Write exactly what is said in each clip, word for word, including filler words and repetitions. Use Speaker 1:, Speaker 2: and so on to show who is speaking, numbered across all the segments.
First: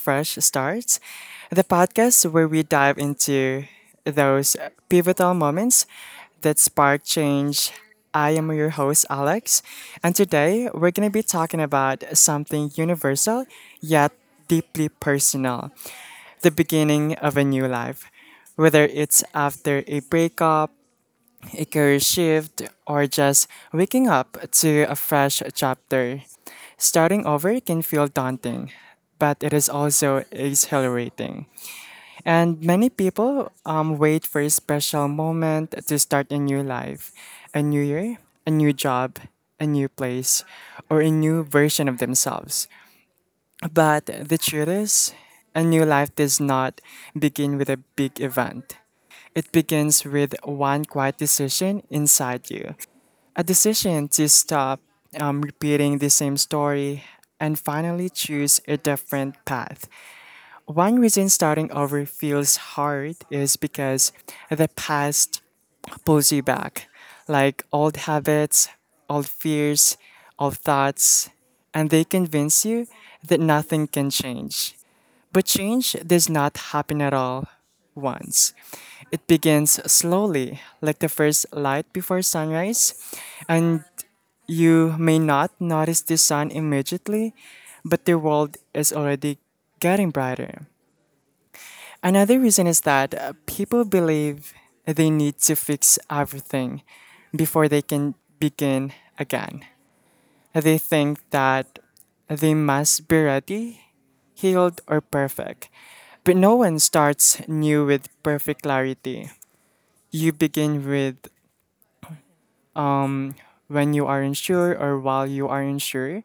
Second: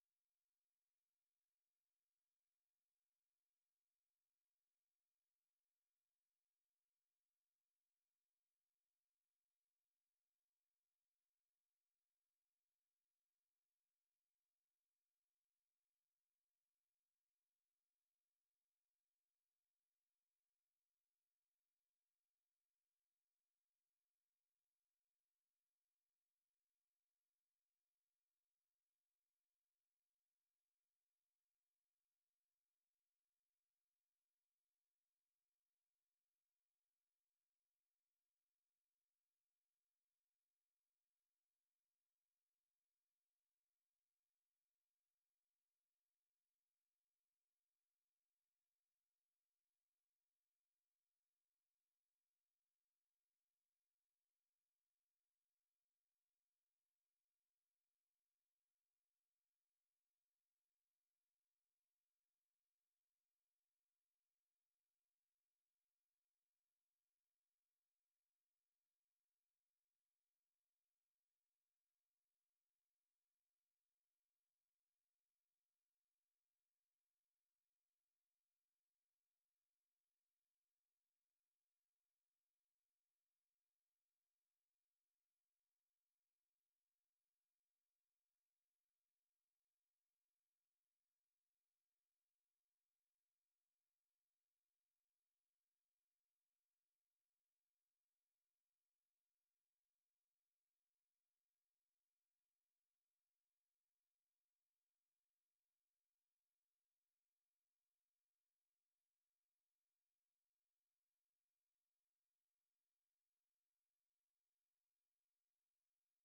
Speaker 1: Fresh Starts, the podcast where we dive into those pivotal moments that spark change. I am your host, Alex, and today we're going to be talking about something universal yet deeply personal, the beginning of a new life. Whether it's after a breakup, a career shift, or just waking up to a fresh chapter. Starting over can feel daunting, but it is also exhilarating. And many people um, wait for a special moment to start a new life, a new year, a new job, a new place, or a new version of themselves. But the truth is, a new life does not begin with a big event. It begins with one quiet decision inside you. A decision to stop um, repeating the same story and finally choose a different path. One reason starting over feels hard is because the past pulls you back, like old habits, old fears, old thoughts, and they convince you that nothing can change. But change does not happen at all once. It begins slowly, like the first light before sunrise, and you may not notice the sun immediately, but the world is already getting brighter. Another reason is that uh, people believe they need to fix everything before they can begin again. They think that they must be ready, healed, or perfect. But no one starts new with perfect clarity. You begin with when you aren't sure, or while you aren't sure,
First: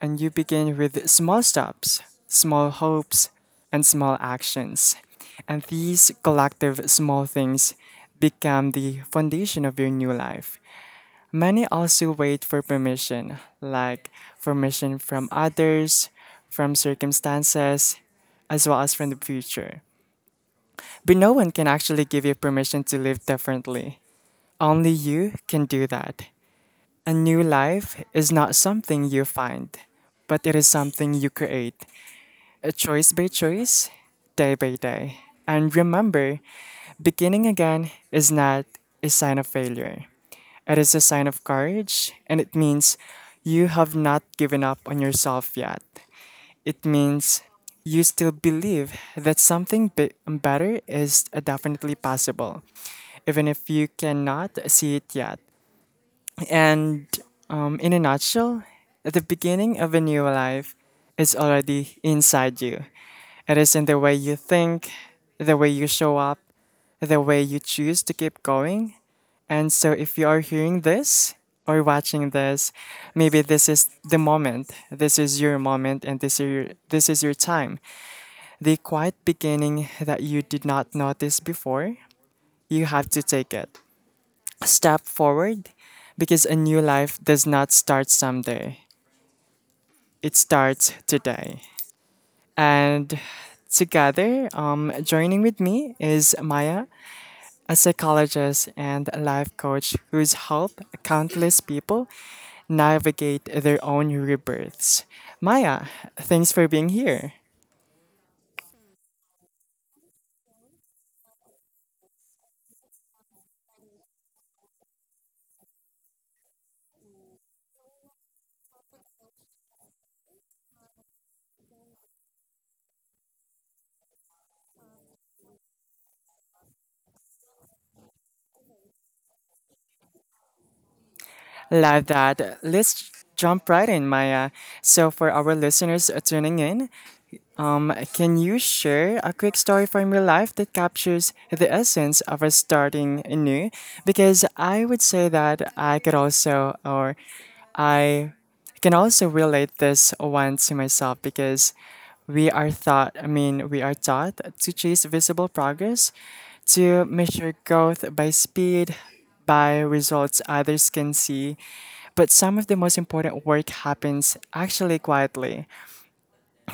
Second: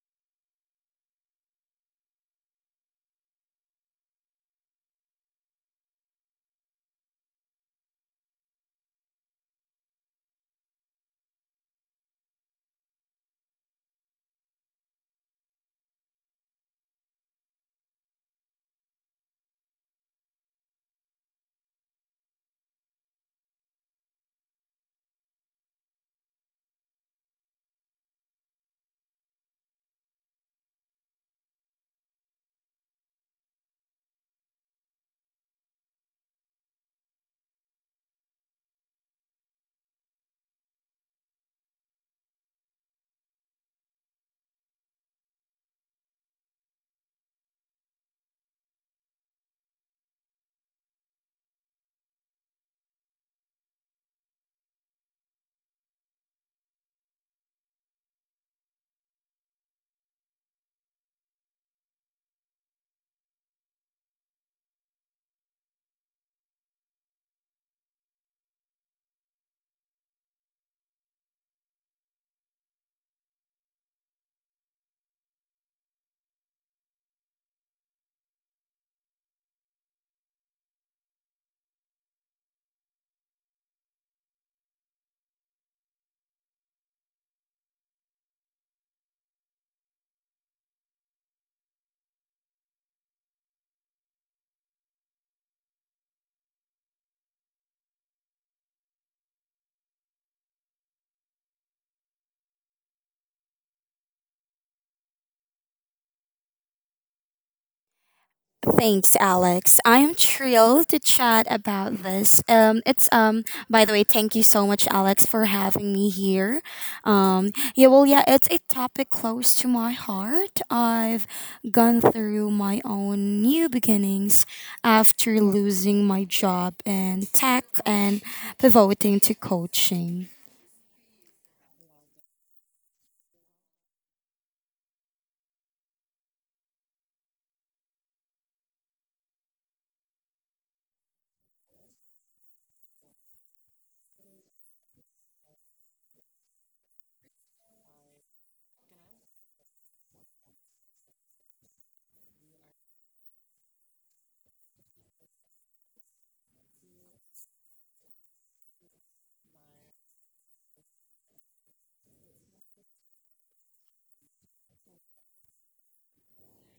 Speaker 1: and you begin with small steps, small hopes, and small actions. And these collective small things become the foundation of your new life. Many also wait for permission, like permission from others, from circumstances, as well as from the future. But no one can actually give you permission to live differently. Only you can do that. A new life is not something you find, but it is something you create, uh, choice by choice, day by day. And remember, beginning again is not a sign of failure. It is a sign of courage, and it means you have not given up on yourself yet. It means you still believe that something be- better is definitely possible, even if you cannot see it yet. And um, in a nutshell, the beginning of a new life is already inside you. It is in the way you think, the way you show up, the way you choose to keep going. And so, if you are hearing this or watching this, maybe this is the moment. This is your moment, and this is your, this is your time. The quiet beginning that you did not notice before, you have to take it step forward, because a new life does not start someday, it starts today. And together, um, joining with me is Maya, a psychologist and a life coach who's helped countless people navigate their own rebirths. Maya, thanks for being here.
Speaker 2: Thanks, Alex. I am thrilled to chat about this. Um, it's um. By the way, thank you so much, Alex, for having me here. Um, yeah, well, yeah, it's a topic close to my heart. I've gone through my own new beginnings after losing my job in tech and pivoting to coaching.
Speaker 1: Love that. Let's jump right in, Maya. So, for our listeners tuning in, um, can you share a quick story from your life that captures the essence of a starting new? Because I would say that I could also, or I can also relate this one to myself, because we are thought, I mean, we are taught to chase visible progress, to measure growth by speed, by results others can see. But some of the most important work happens actually quietly,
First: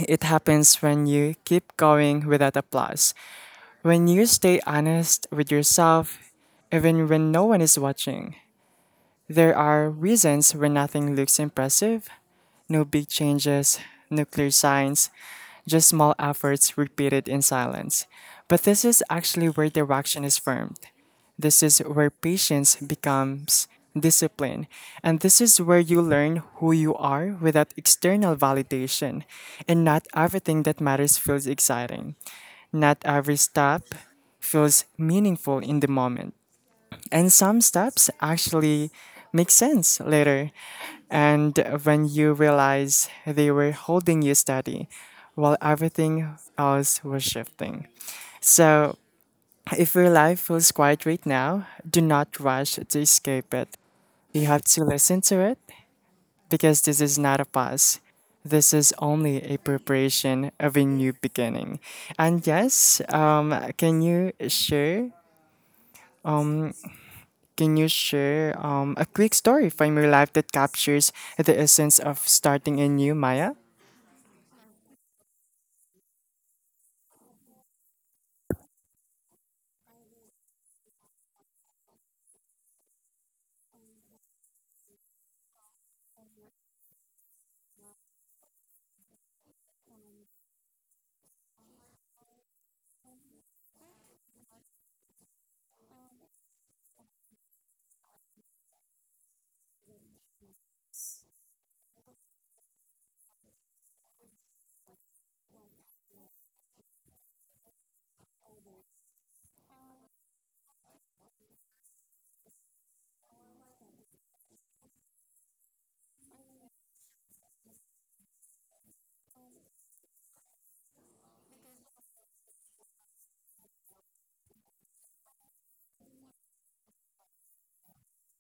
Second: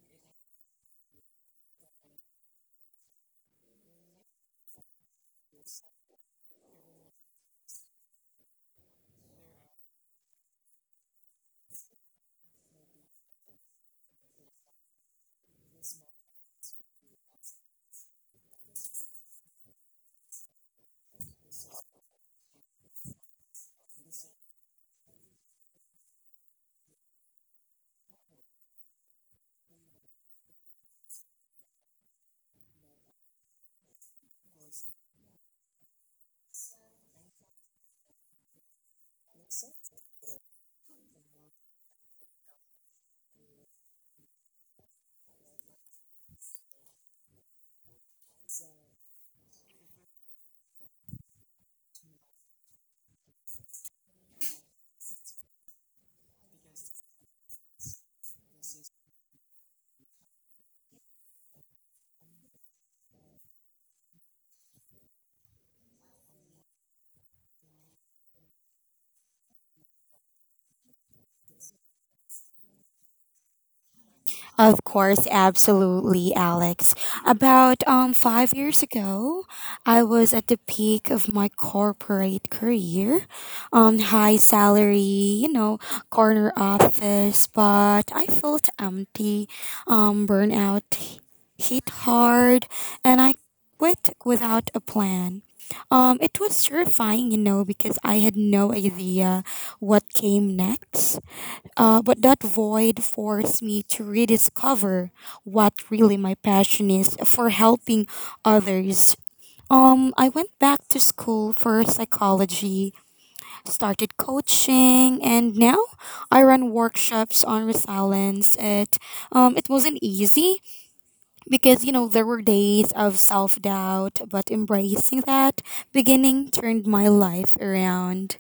Speaker 1: it happens when you keep going without applause, when you stay honest with yourself, even when no one is watching. There are reasons where nothing looks impressive, no big changes, no clear signs, just small efforts repeated in silence. But this is actually where direction is formed. This is where patience becomes discipline. And this is where you learn who you are without external validation. And not everything that matters feels exciting. Not every step feels meaningful in the moment, and some steps actually make sense later. And when you realize they were holding you steady while everything else was shifting. So, if your life feels quiet right now, do not rush to escape it. You have to listen to it, because this is not a pause. This is only a preparation of a new beginning. And yes, um, can you share um, can you share um, a quick story from your life that captures the essence of starting anew, Maya?
Speaker 2: Of course, absolutely, Alex. About um five years ago, I was at the peak of my corporate career. Um, high salary, you know, corner office, but I felt empty. Um, burnout hit hard, and I quit without a plan. Um, it was terrifying, you know, because I had no idea what came next. Uh, but that void forced me to rediscover what really my passion is for helping others. Um, I went back to school for psychology, started coaching, and now I run workshops on resilience. It, um, it wasn't easy because, you know, there were days of self doubt, but embracing that beginning turned my life around.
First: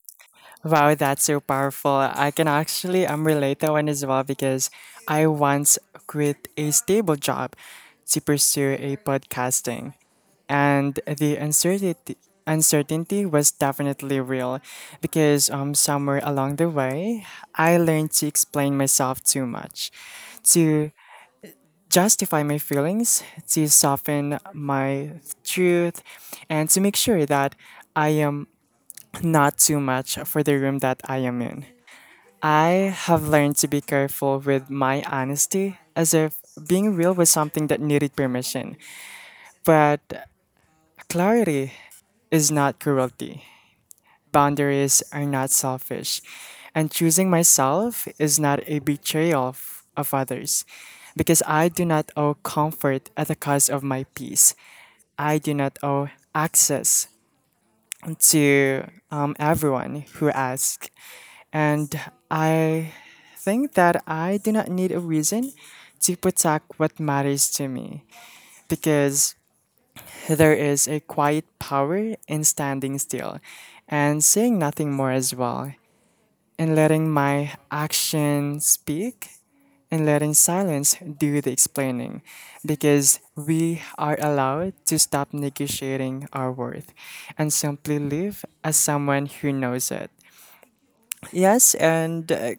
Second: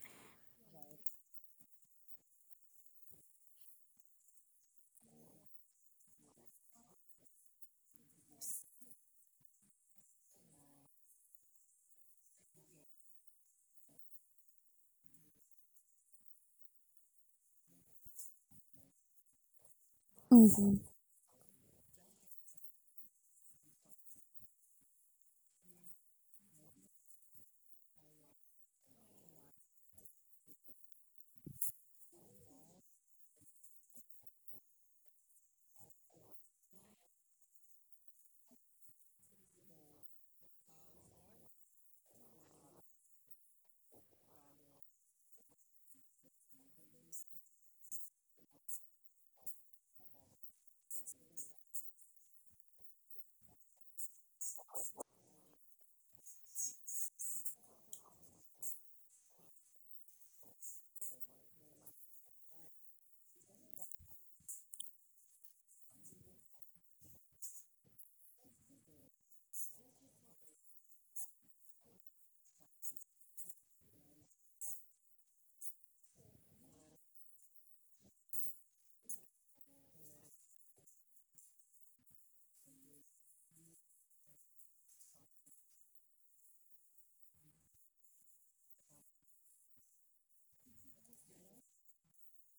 Speaker 1: Wow, that's so powerful. I can actually um, relate that one as well, because I once quit a stable job to pursue a podcasting. And the uncertainty uncertainty was definitely real, because um somewhere along the way I learned to explain myself too much.
Speaker 2: Mhm.
Speaker 1: To justify my feelings, to soften my truth, and to make sure that I am not too much for the room that I am in. I have learned to be careful with my honesty, as if being real was something that needed permission. But clarity is not cruelty, boundaries are not selfish, and choosing myself is not a betrayal of, of others, because I do not owe comfort at the cost of my peace. I do not owe access to um, everyone who asks. And I think that I do not need a reason to protect what matters to me, because there is a quiet power in standing still and saying nothing more, as well, and letting my action speak, and letting silence do the explaining, because we are allowed to stop negotiating our worth and simply live as someone who knows it. Yes, and uh,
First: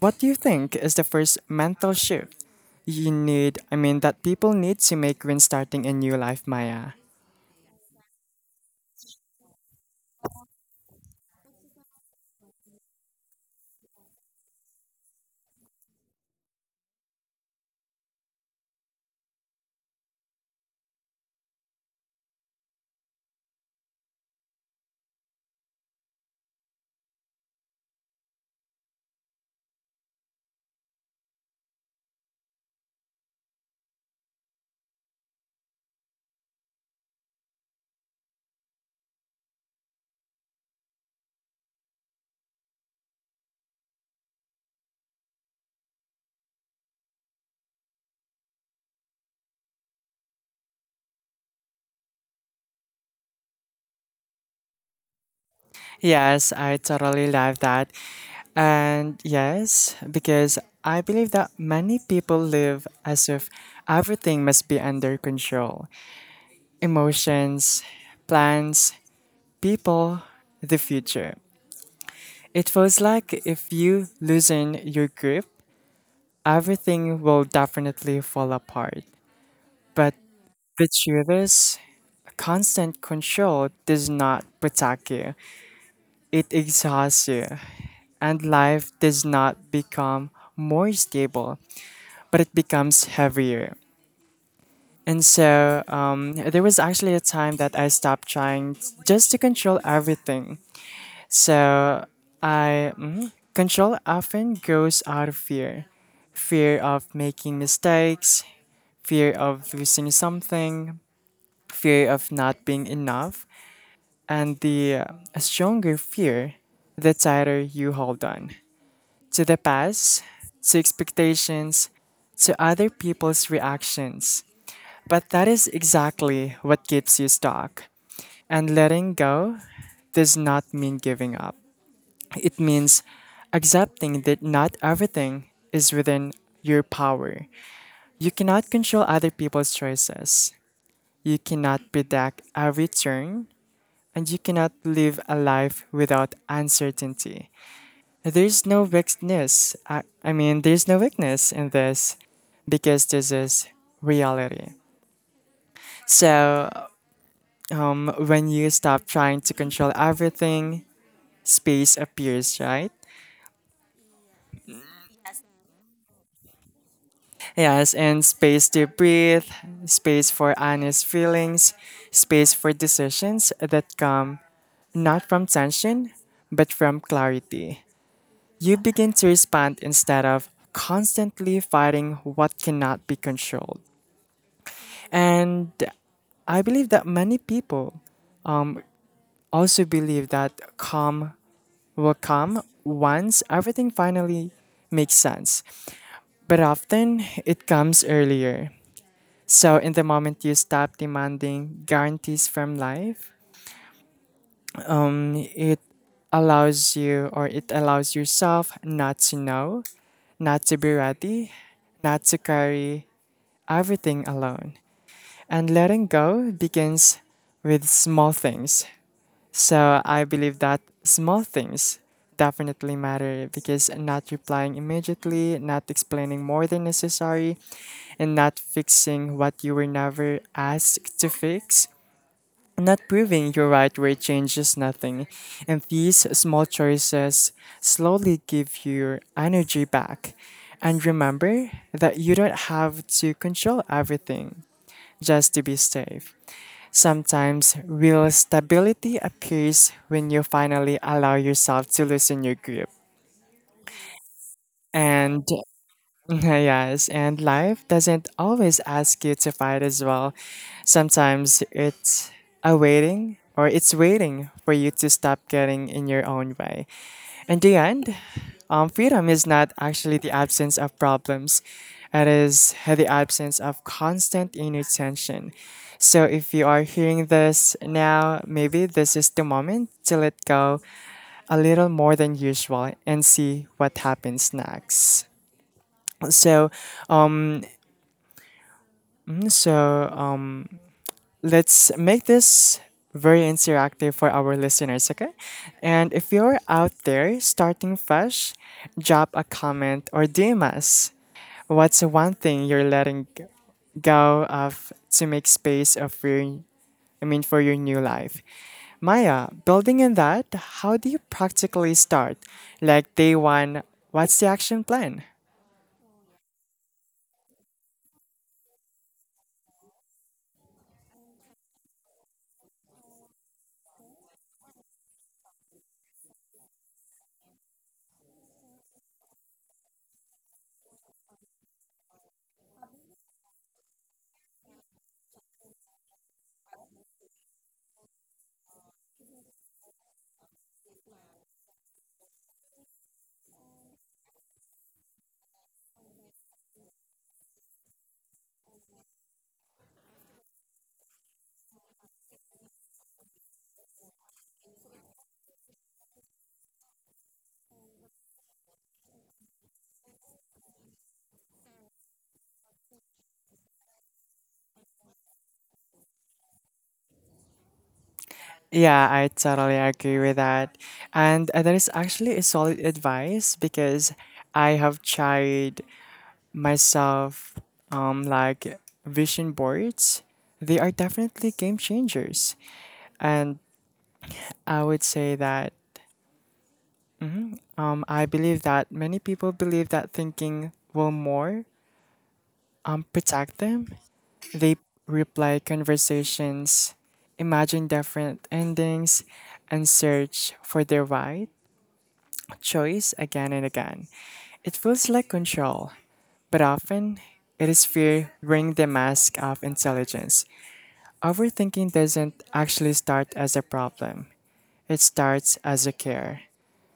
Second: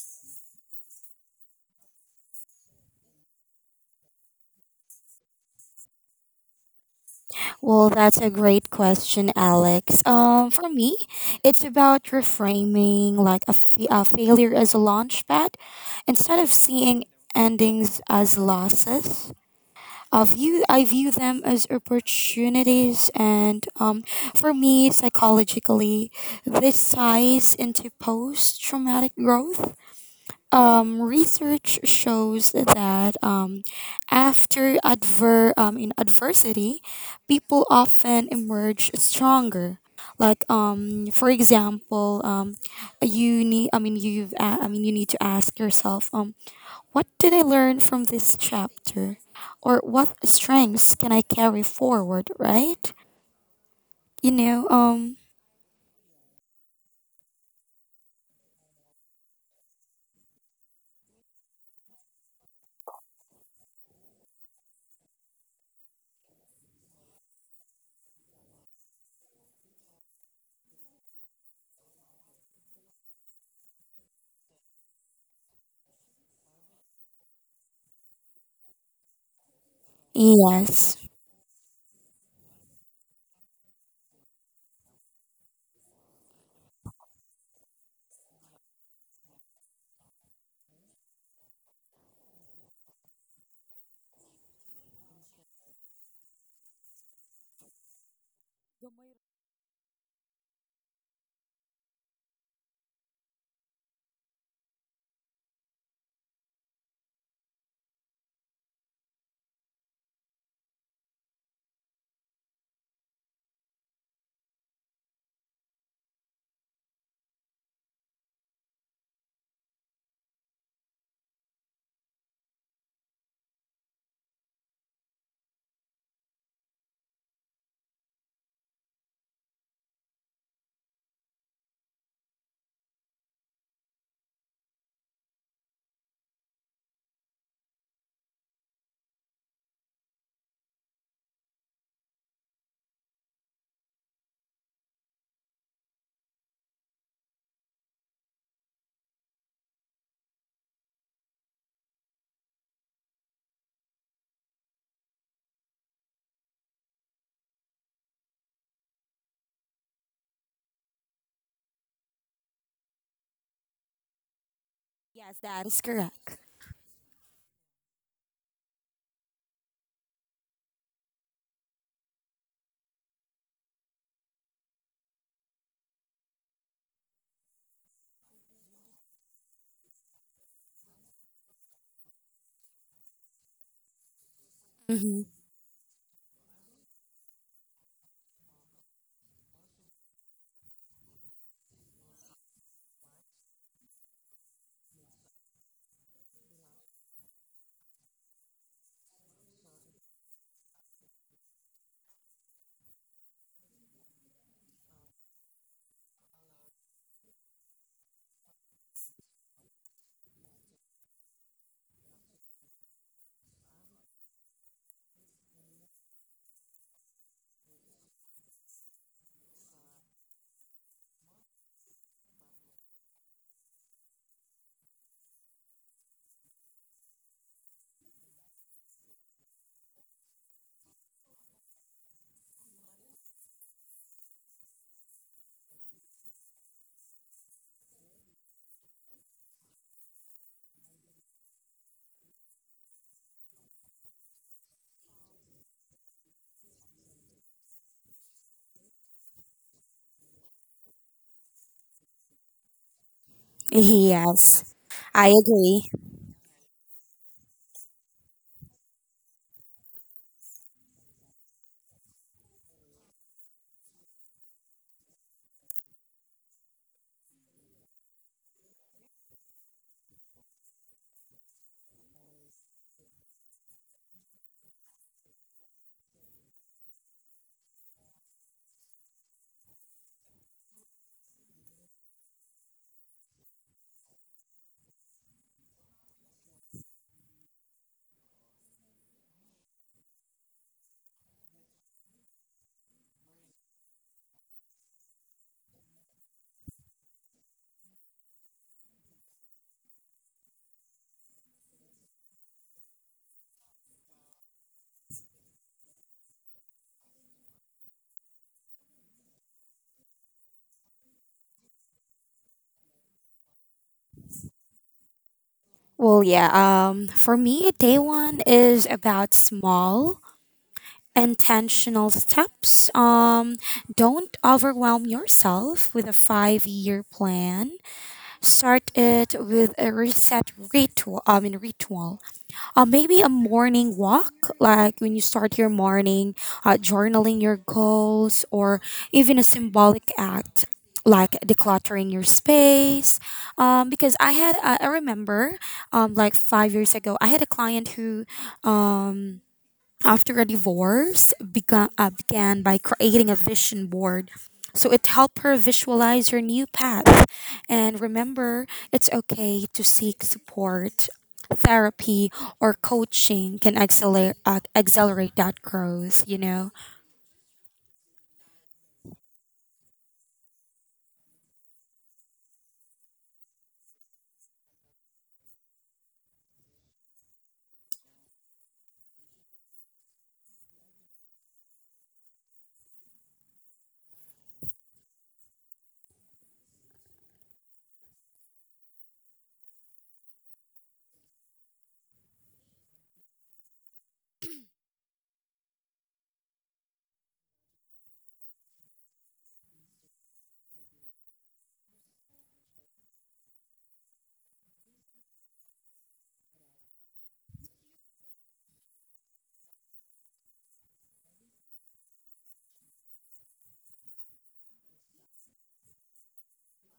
Speaker 1: what do you think is the first mental shift you need, I mean, that people need to make when starting a new life, Maya?
Speaker 2: Well, that's a great question, Alex. Um, for me, it's about reframing like a, fa- a failure as a launchpad instead of seeing endings as losses. I view I view them as opportunities, and um, for me, psychologically, this ties into post-traumatic growth. Um, research shows that um, after adver- um, in adversity, people often emerge stronger. Like um, for example, um, you need. I mean, you've. A- I mean, you need to ask yourself. Um, what did I learn from this chapter, or what strengths can I carry forward? Right. You know. Um.
Speaker 1: Yes, I totally love that. And yes, because I believe that many people live as if everything must be under control, emotions, plans, people, the future. It feels like if you loosen your grip, everything will definitely fall apart. But the
Speaker 2: Yes.
Speaker 1: truth is, constant control does not protect you, it exhausts you, and life does not become more stable, but it becomes heavier. And so, um, there was actually a time that I stopped trying t- just to control everything. So I mhm. control often goes out of fear, fear of making mistakes, fear of losing something, fear of not being enough, and the uh, stronger fear, the tighter you hold on to the past, to expectations, to other people's reactions. But that is exactly what keeps you stuck. And letting go does not mean giving up. It means accepting that not everything is within your power. You cannot control other people's choices. You cannot predict every turn, and you cannot live a life without uncertainty. There's no weakness. I, I mean, there's no weakness in this, because this is reality. So, um, when you stop trying to control everything, space appears, right?
Speaker 2: Yes, that is correct.
Speaker 1: Yes, and space to breathe, space for honest feelings, space for decisions that come not from tension, but from clarity. You begin to respond instead of constantly fighting what cannot be controlled.
Speaker 2: Mm-hmm.
Speaker 1: And I believe that many people also believe that calm will come once everything finally makes sense, but often it comes earlier. So, in the moment you stop demanding guarantees from life, um, it allows you or it allows yourself not to know, not to be ready, not to carry everything alone. And letting go begins with small things. So I believe that small things definitely matter, because not replying immediately, not explaining more than necessary, and not fixing what you were never asked to fix. Not proving you're right where it changes nothing. And these small choices slowly give your energy back. And remember that you don't have to control everything just to be safe. Sometimes real stability appears when you finally allow yourself to loosen your grip.
Speaker 2: Yes, I
Speaker 1: And
Speaker 2: agree.
Speaker 1: yes, and life doesn't always ask you to fight as well. Sometimes it's a waiting or it's waiting for you to stop getting in your own way. In the end, um, freedom is not actually the absence of problems, it is the absence of constant inner tension. So if you are hearing this now, maybe this is the moment to let go a little more than usual and see what happens next. So, um, so um, let's make this very interactive for our listeners, okay? And if you're out there starting fresh, drop a comment or D M us. What's one thing you're letting g- go of to make space of your, I mean, for your new life? Maya, building on that, how do you practically start? Like day one, what's the action plan?
Speaker 2: Well, yeah. Um, for me, day one is about small, intentional steps. Um, don't overwhelm yourself with a five-year plan. Start it with a reset ritual. I mean, ritual uh, maybe a morning walk, like when you start your morning, uh, journaling your goals, or even a symbolic act like decluttering your space. Um, because I had, uh, I remember, um, like five years ago, I had a client who, um, after a divorce began, uh, began by creating a vision board. So it helped her visualize her new path. And remember, it's okay to seek support. Therapy or coaching can accelerate, uh, accelerate that growth, you know?
Speaker 1: Yeah, I totally agree with that. And uh, that is actually a solid advice, because I have tried myself um like vision boards. They are definitely game changers. And I would say that um I believe that many people believe that thinking will more um protect them. They replay conversations, imagine different endings, and search for their right choice again and again. It feels like control, but often it is fear wearing the mask of intelligence. Overthinking doesn't actually start as a problem, it starts as a care.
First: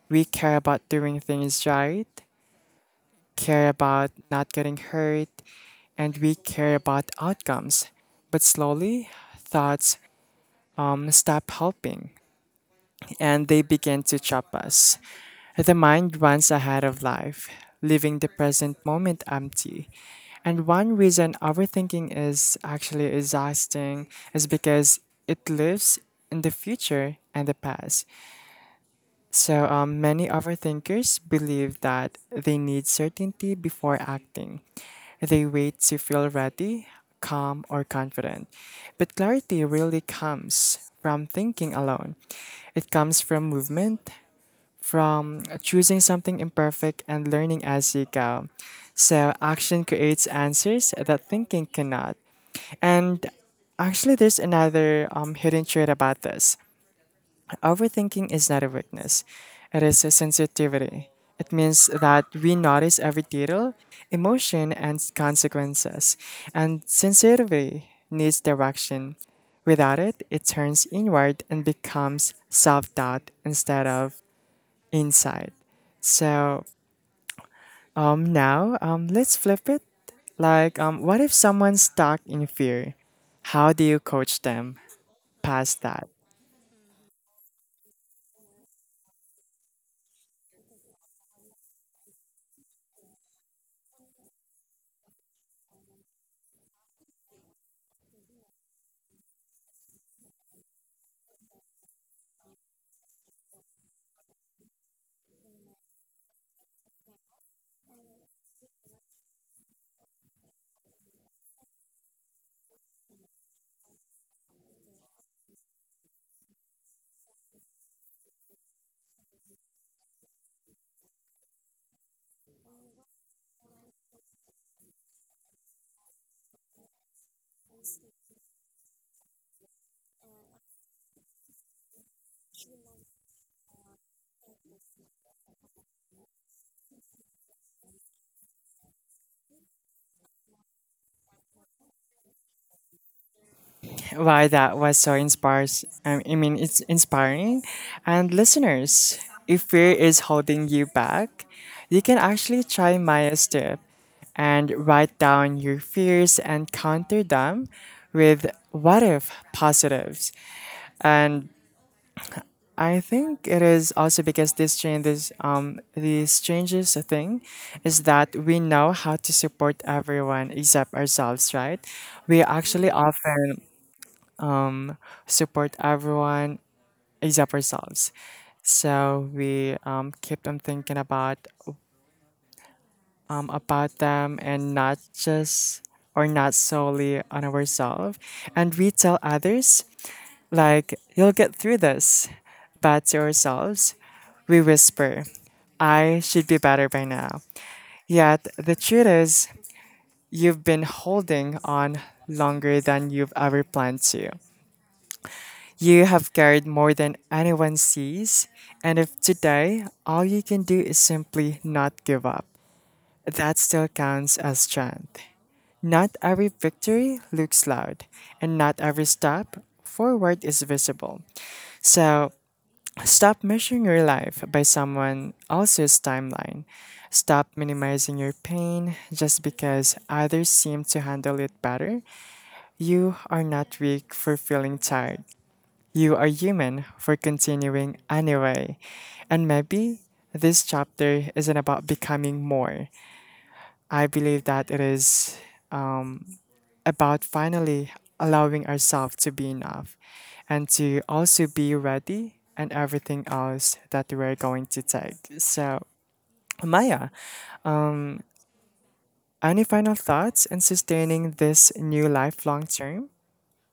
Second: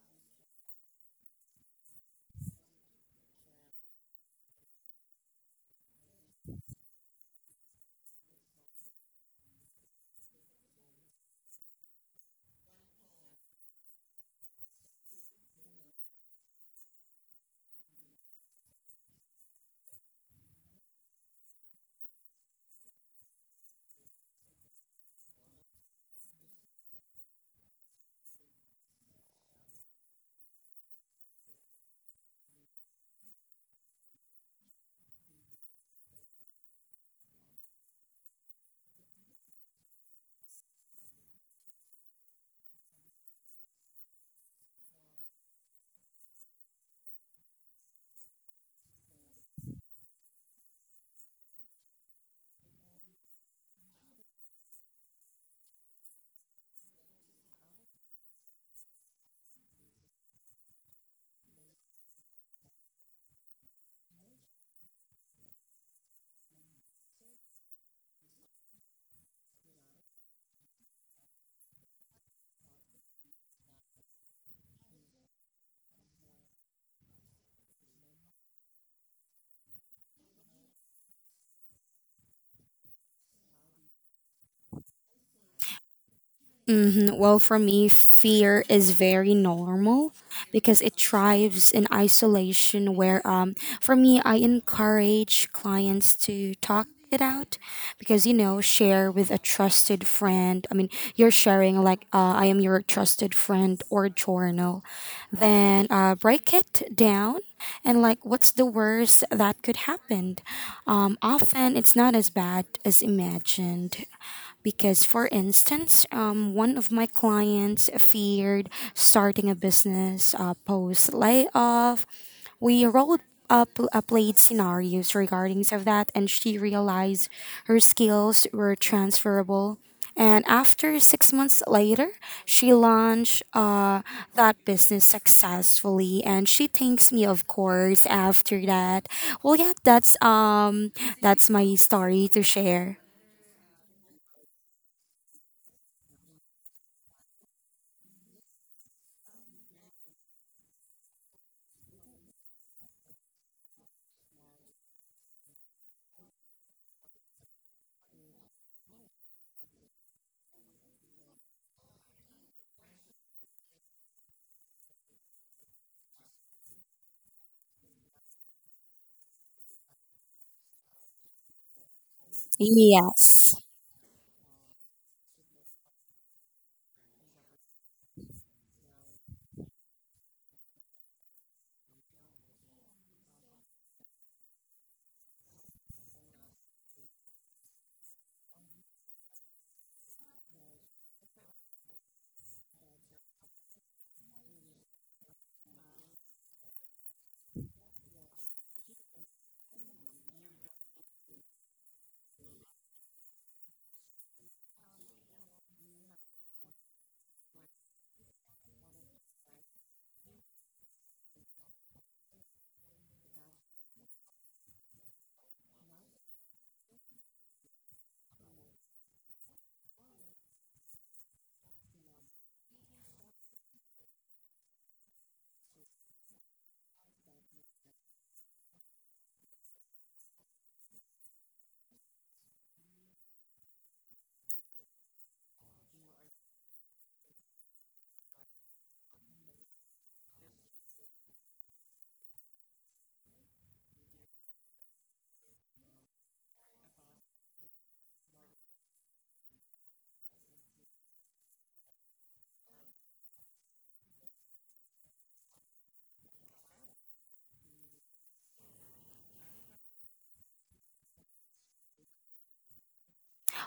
Speaker 1: We care about doing things right, care about not getting hurt, and we care about outcomes. But slowly, thoughts um, stop helping． and they begin to chop us. The mind runs ahead of life, leaving the present moment empty. And one reason overthinking is actually exhausting is because it lives in the future and the past. So, um, many overthinkers believe that they need certainty before acting. They wait to feel ready, calm, or confident. But clarity really comes from thinking alone. It comes from movement, from choosing something imperfect and learning as you go. So, action creates answers that thinking cannot. And actually, there's another um, hidden trait about this. Overthinking is not a weakness, it is a sensitivity. It means that we notice every detail, emotion, and consequences. And sensitivity needs direction. Without it, it turns inward and becomes self doubt instead of insight. So um, now um, let's flip it. Like, um, what if someone's stuck in fear? How do you coach them past that?
Speaker 2: hmm Well, for me, fear is very normal because it thrives in isolation. Where, um, for me, I encourage clients to talk it out because you know share with a trusted friend. I mean you're sharing like uh, I am your trusted friend, or journal, then uh, break it down, and like, what's the worst that could happen? Um, often it's not as bad as imagined because, for instance, um, one of my clients feared starting a business uh, post layoff. We rolled up uh, played scenarios regarding of that, and she realized her skills were transferable. And after six months later, she launched uh, that business successfully, and she thanks me, of course. After that, well, yeah, that's um, that's my story to share.
Speaker 1: Why that was so inspires. um, I mean, it's inspiring. And listeners, if fear is holding you back, you can actually try Maya's step and write down your fears and counter them with what if positives. And I think it is also because this changes um this changes thing is that we know how to support everyone except ourselves, right? We actually
Speaker 2: Yes.
Speaker 1: often support everyone except ourselves. So we um, kept on thinking about um, about them and not just or not solely on ourselves. And we tell others like you'll get through this, but to ourselves we whisper, I should be better by now. Yet the truth is you've been holding on longer than you've ever planned to. You have carried more than anyone sees, and if today all you can do is simply not give up, that still counts as strength. Not every victory looks loud, and not every step forward is visible. So stop measuring your life by someone else's timeline. Stop minimizing your pain just because others seem to handle it better. You are not weak for feeling tired. You are human for continuing anyway. And maybe this chapter isn't about becoming more. I believe that it is um, about finally allowing ourselves to be enough and to also be ready and everything else that we're going to take. So, Maya, any final thoughts in sustaining this new life long term?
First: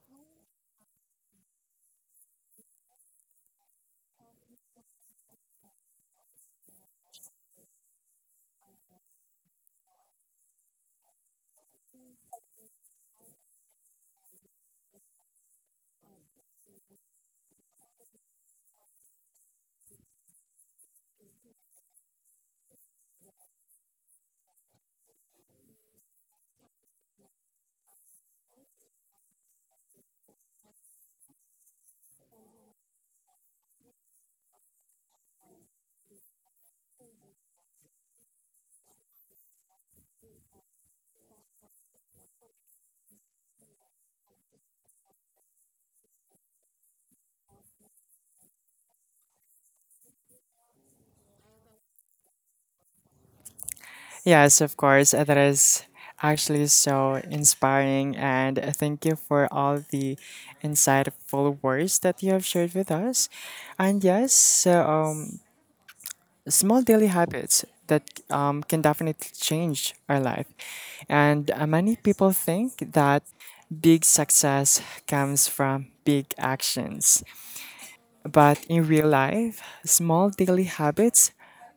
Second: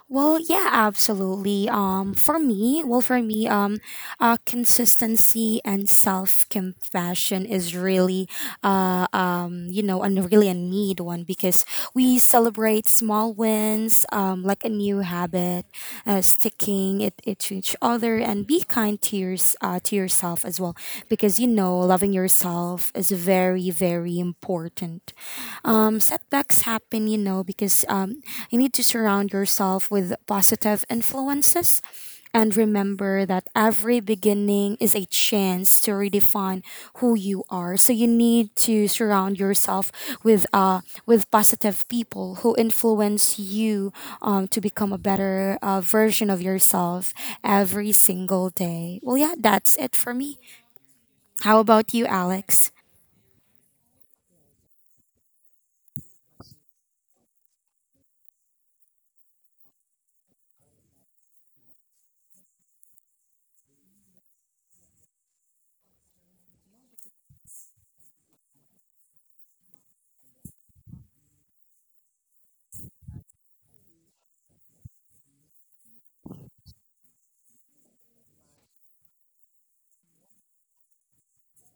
Speaker 2: Well, yeah, absolutely. Um, for me, well, for me, um, uh, consistency and self compassion is really, uh, um, you know, and really a need one because we celebrate small wins, um, like a new habit, uh, sticking it, it to each other, and be kind to your, uh, to yourself as well, because you know loving yourself is very very important. Um, setbacks happen, you know, because um, you need to surround yourself with positive influences and remember that every beginning is a chance to redefine who you are. So you need to surround yourself with uh, with positive people who influence you um, to become a better uh, version of yourself every single day. Well, yeah, that's it for me. How about you, Alex?
Speaker 1: Yes, of course. uh, That is actually so inspiring. And uh, thank you for all the insightful words that you have shared with us. And yes, so, um, small daily habits that um, can definitely change our life. And uh, many people think that big success comes from big actions. But in real life, small daily habits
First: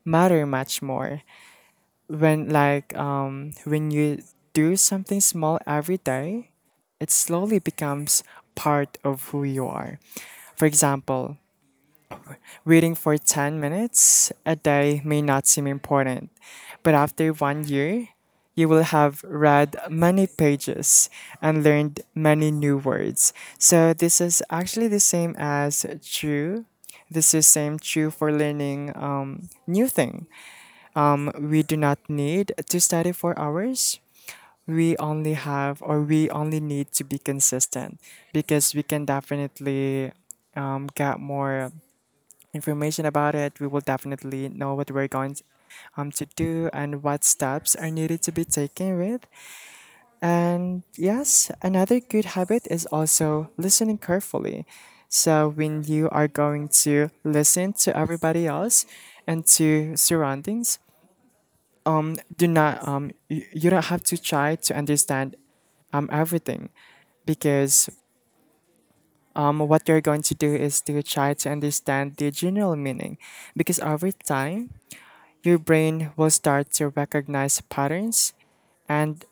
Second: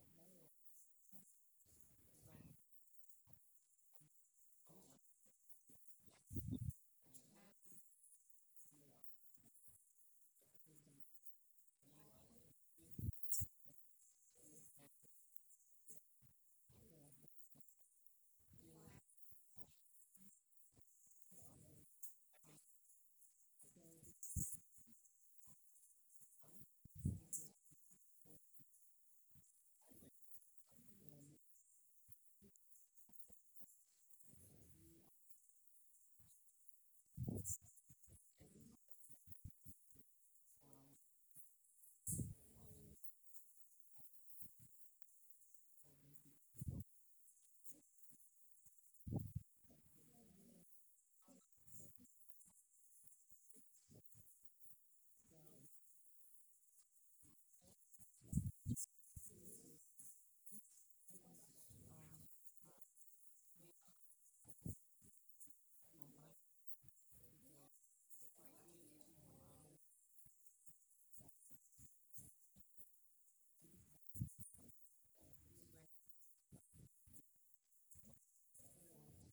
Speaker 1: matter much more when like um when you do something small every day, it slowly becomes part of who you are. For example, reading for ten minutes a day may not seem important, but after one year you will have read many pages and learned many new words. So this is actually the same as true, this is same true for learning um, new thing. Um, we do not need to study for hours. We only have, or we only need to be consistent because we can definitely um, get more information about it. We will definitely know what we're going to, um, to do and what steps are needed to be taken with. And yes, another good habit is also listening carefully. So when you are going to listen to everybody else and to surroundings, Mm, do not um you, you don't have to try to understand um everything because um what you're going to do is to try to understand the general meaning. Because over time your brain will start to recognize patterns and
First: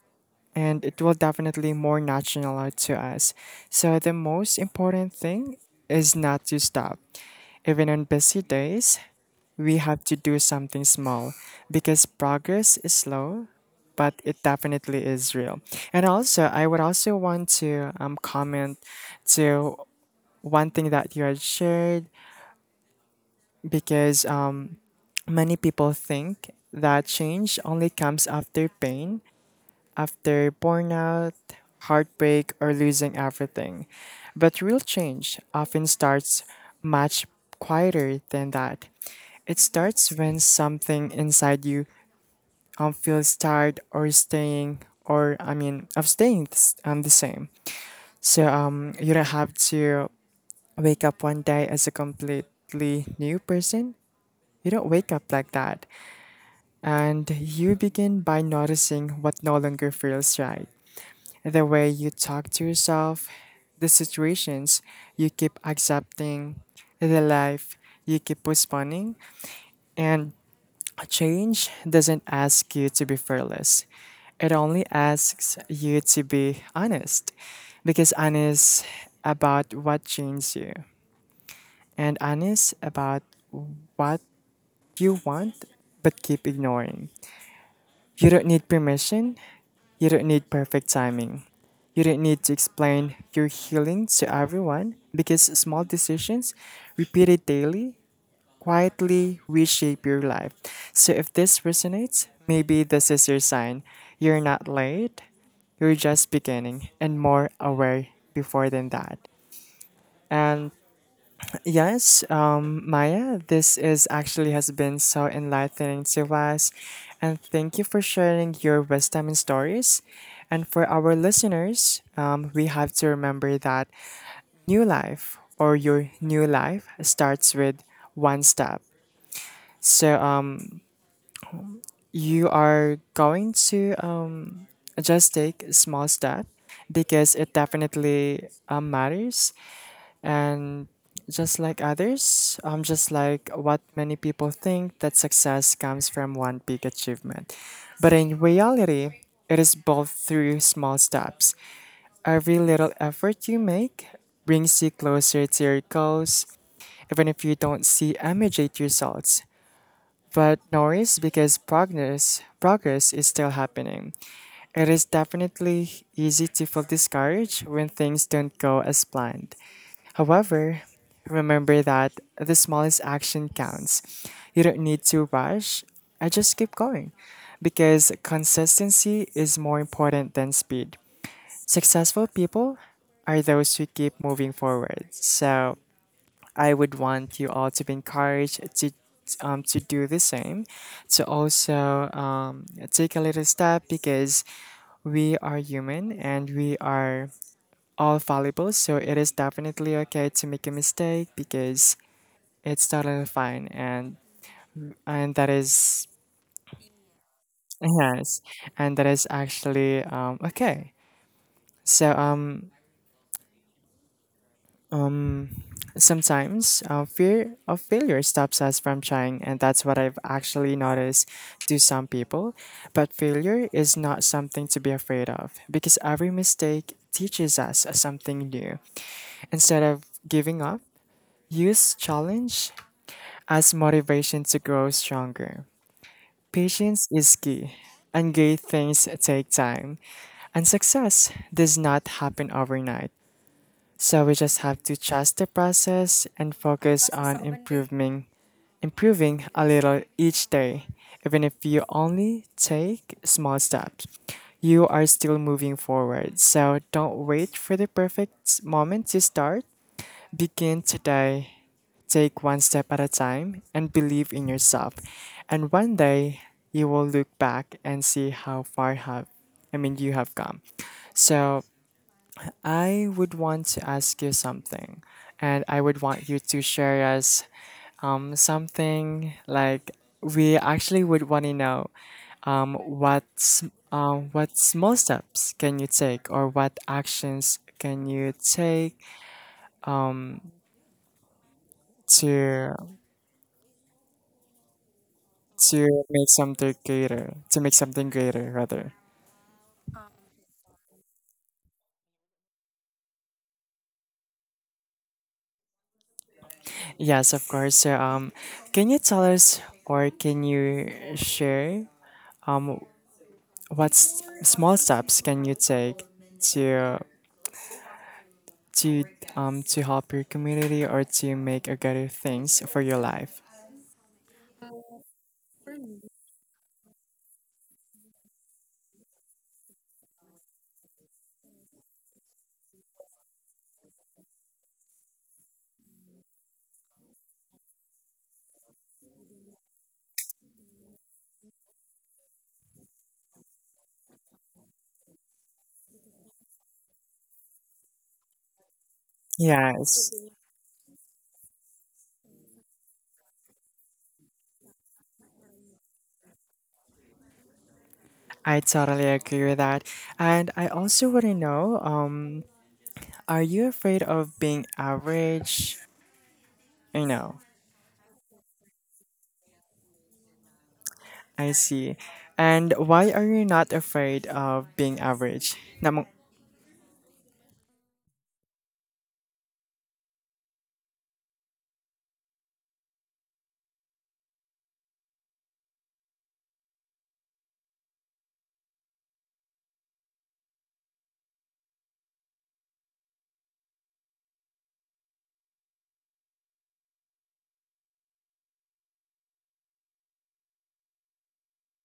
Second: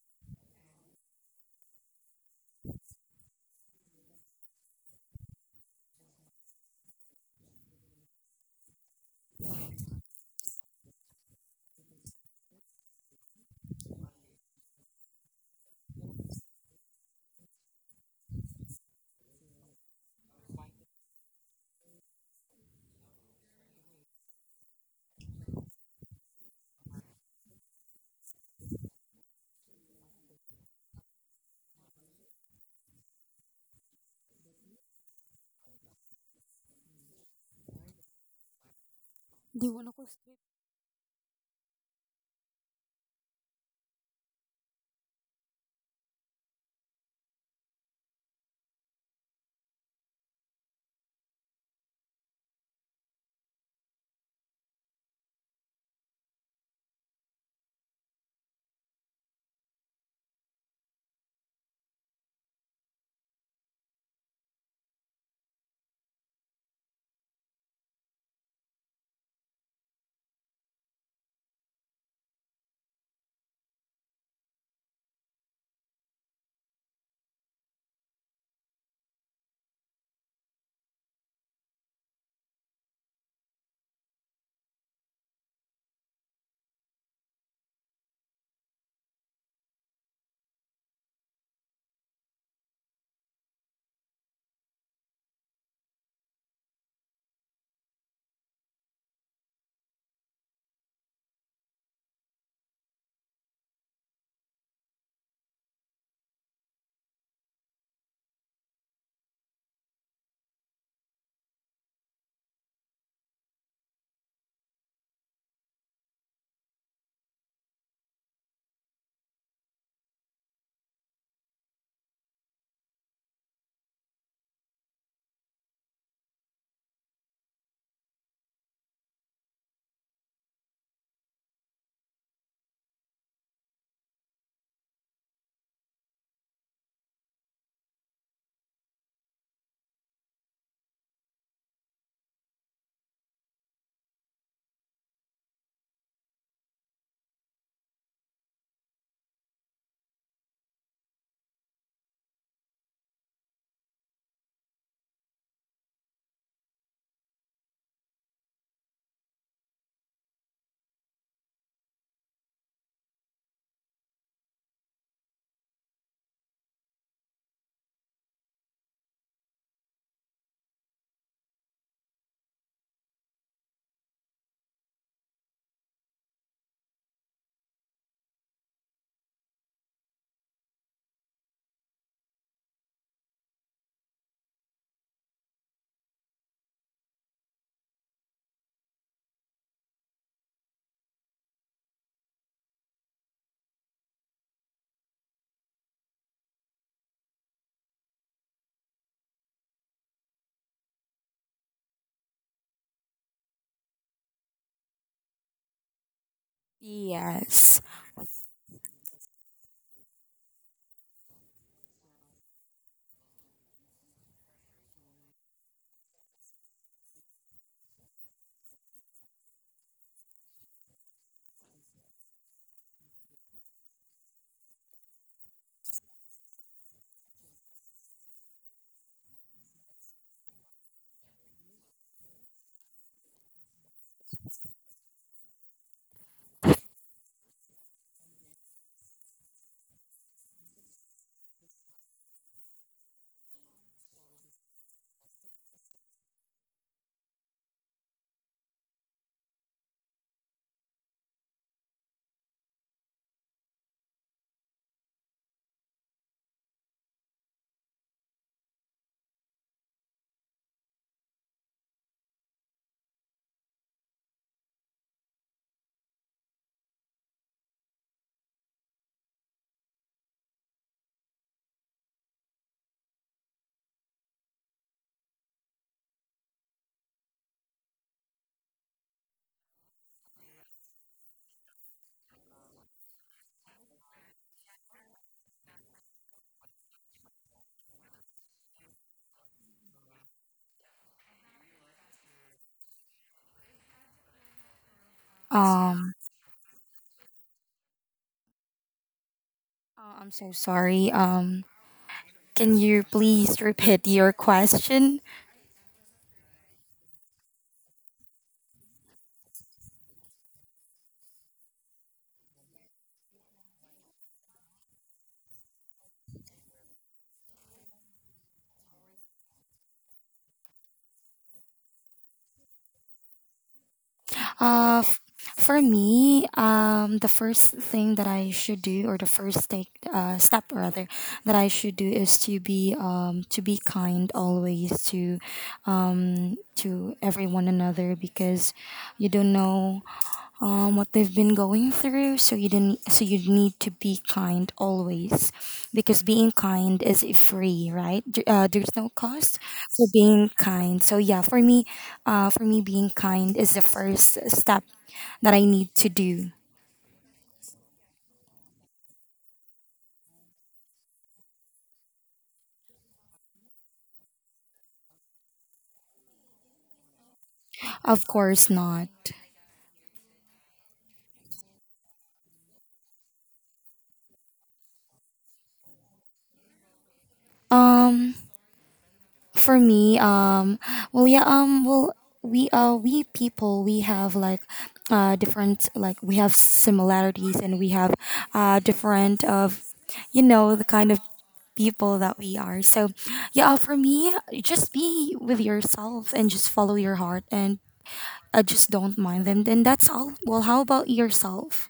Speaker 1: and it will definitely more natural to us. So the most important thing is not to stop. Even on busy days, we have to do something small because progress is slow, but it definitely is real. And also, I would also want to um, comment to one thing that you had shared because um, many people think that change only comes after pain, after burnout, heartbreak, or losing everything. But real change often starts much quieter than that. It
Speaker 2: Do you wanna go
Speaker 1: starts
Speaker 2: skip?
Speaker 1: when something inside you um, feels tired or staying, or I mean, of staying s- um, the same. So um, you don't have to wake up one day as a completely new person. You don't wake up like that. And you begin by noticing what no longer feels right: the way you talk to yourself, the situations you keep accepting, the life you keep postponing. And change doesn't ask you to be fearless, it only asks you to be honest, because honest about what changed you, and honest about what you want but keep ignoring. You don't need permission. You don't need perfect timing. You don't need to explain your healing to everyone, because small decisions, repeated daily, quietly reshape your life. So if this resonates, maybe this is your sign. You're not late, you're just beginning and more aware before than that. And yes, um, Maya, this is actually has been so enlightening to us. And thank you for sharing your wisdom and stories. And for our listeners, um, we have to remember that new life or your new life starts with one step. So um, you are going to um, just take a small step because it definitely um, matters. And just like others, um, just like what many people think that success comes from one big achievement. But in reality, it is both through small steps. Every little effort you make brings you closer to your goals, even if you don't see immediate results. But notice, because progress progress is still happening. It is definitely easy to feel discouraged when things don't go as planned. However, remember that the smallest action counts. You don't need to rush. I just keep going because consistency is more important than speed. Successful people are those who keep moving forward. So I would want you all to be encouraged to um, to do the same, to also um, take a little step because we are human and we are all fallible, so it is definitely okay to make a mistake because it's totally fine, and and that is
Speaker 2: Yes.
Speaker 1: yes, and that is actually um, okay. So um, sometimes uh, fear of failure stops us from trying, and that's what I've actually noticed to some people. But failure is not something to be afraid of, because every mistake teaches us something new. Instead of giving up, use challenge as motivation to grow stronger. Patience is key, and great things take time, and success does not happen overnight. So we just have to trust the process and focus on improving, improving a little each day. Even if you only take small steps, you are still moving forward. So don't wait for the perfect moment to start. Begin today. Take one step at a time and believe in yourself. And one day you will look back and see how far have I mean you have come. So I would want to ask you something and I would want you to share us um, something like we actually would want to know um, what sm- um, what small steps can you take or what actions can you take to to
Speaker 2: Um,
Speaker 1: make something greater to make something greater rather.
Speaker 2: oh, I'm so sorry. Um, can you please repeat your question?
Speaker 1: Yes, of course. So um can you tell us or can you share um what s- small steps can you take to to um to help your community or to make a greater things for your life.
Speaker 2: Uh, f- for me, um, the first thing that I should do, or the first take, uh, step rather, that I should do is to be um, to be kind always to um, to everyone another because you don't know um, what they've been going through. So you didn't. So you need to be kind always, because being kind is free, right? There- Uh, there's no cost for
Speaker 1: Yes,
Speaker 2: being kind. So yeah, for me, uh, for me, being kind is the first step that I need to do.
Speaker 1: I totally agree with that. And I also want to know um are you afraid of being average, you know?
Speaker 2: Of course not.
Speaker 1: I see. And why are you not afraid of being average? Namang,
Speaker 2: Um, for me um well yeah um well we uh we people we have like uh different, like we have similarities, and we have uh different of, you know, the kind of people that we are. So yeah, uh, for me, just be with yourself and just follow your heart, and I just don't mind them, then that's all. Well, how about yourself?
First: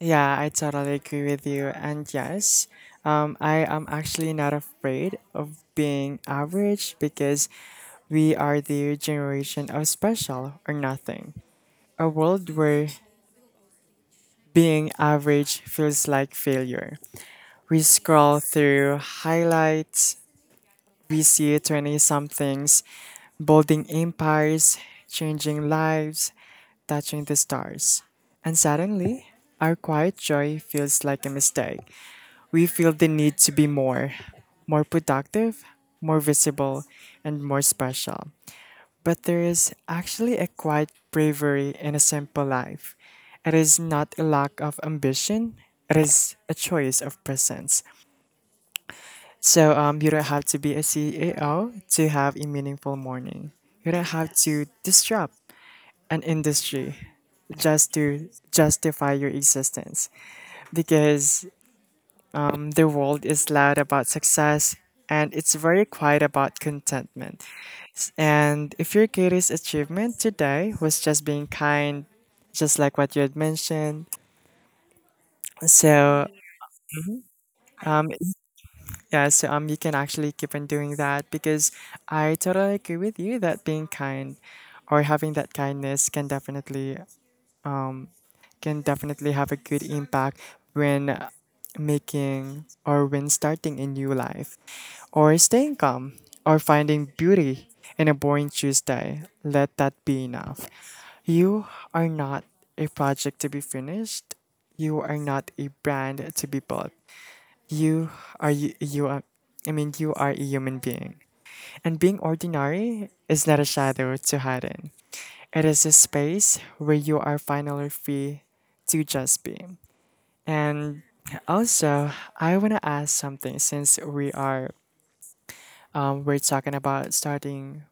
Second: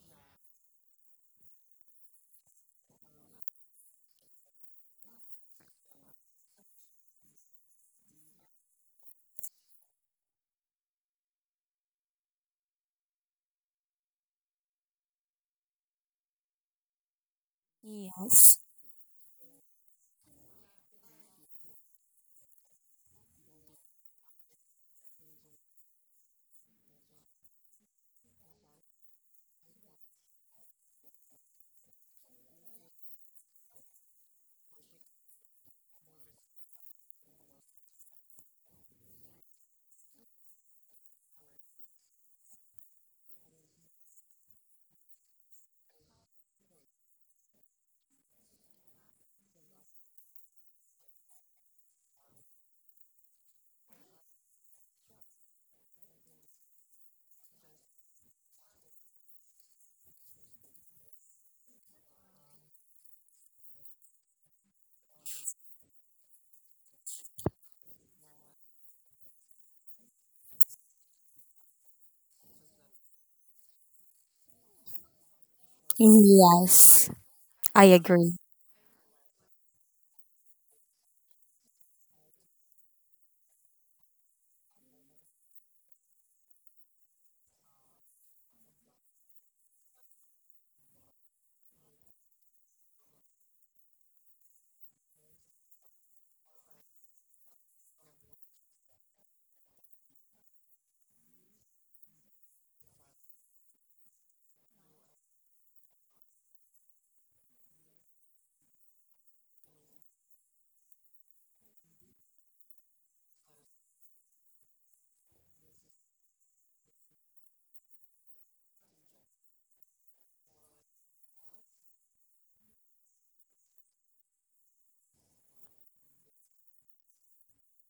Speaker 1: yeah, I totally agree with you. And yes, um, I am actually not afraid of being average because we are the generation of special or nothing. A world where being average feels like failure. We scroll
Speaker 2: Yes.
Speaker 1: through highlights, we see twenty somethings building empires, changing lives, touching the stars. And suddenly, our quiet joy feels like a mistake. We feel the need to be more, more productive, more visible, and more special. But there is actually a quiet bravery in a simple life. It is not a lack of ambition, it is a choice of presence. So um, you don't have to be a C E O to have a meaningful morning. You don't have to disrupt an industry just to justify your existence because um, the world is loud about success and it's very quiet about contentment. And if your greatest achievement today was just being kind, just like what you had mentioned, so
Speaker 2: Yes, I
Speaker 1: um,
Speaker 2: agree.
Speaker 1: yeah, so um, you can actually keep on doing that because I totally agree with you that being kind or having that kindness can definitely can definitely have a good impact when uh, making or when starting a new life, or staying calm, or finding beauty in a boring Tuesday. Let that be enough. You are not a project to be finished. You are not a brand to be built. You are you, you are, I mean, You are a human being. And being ordinary is not a shadow to hide in. It is a space where you are finally free to just be. And also, I want to ask something since we are um, we're talking about starting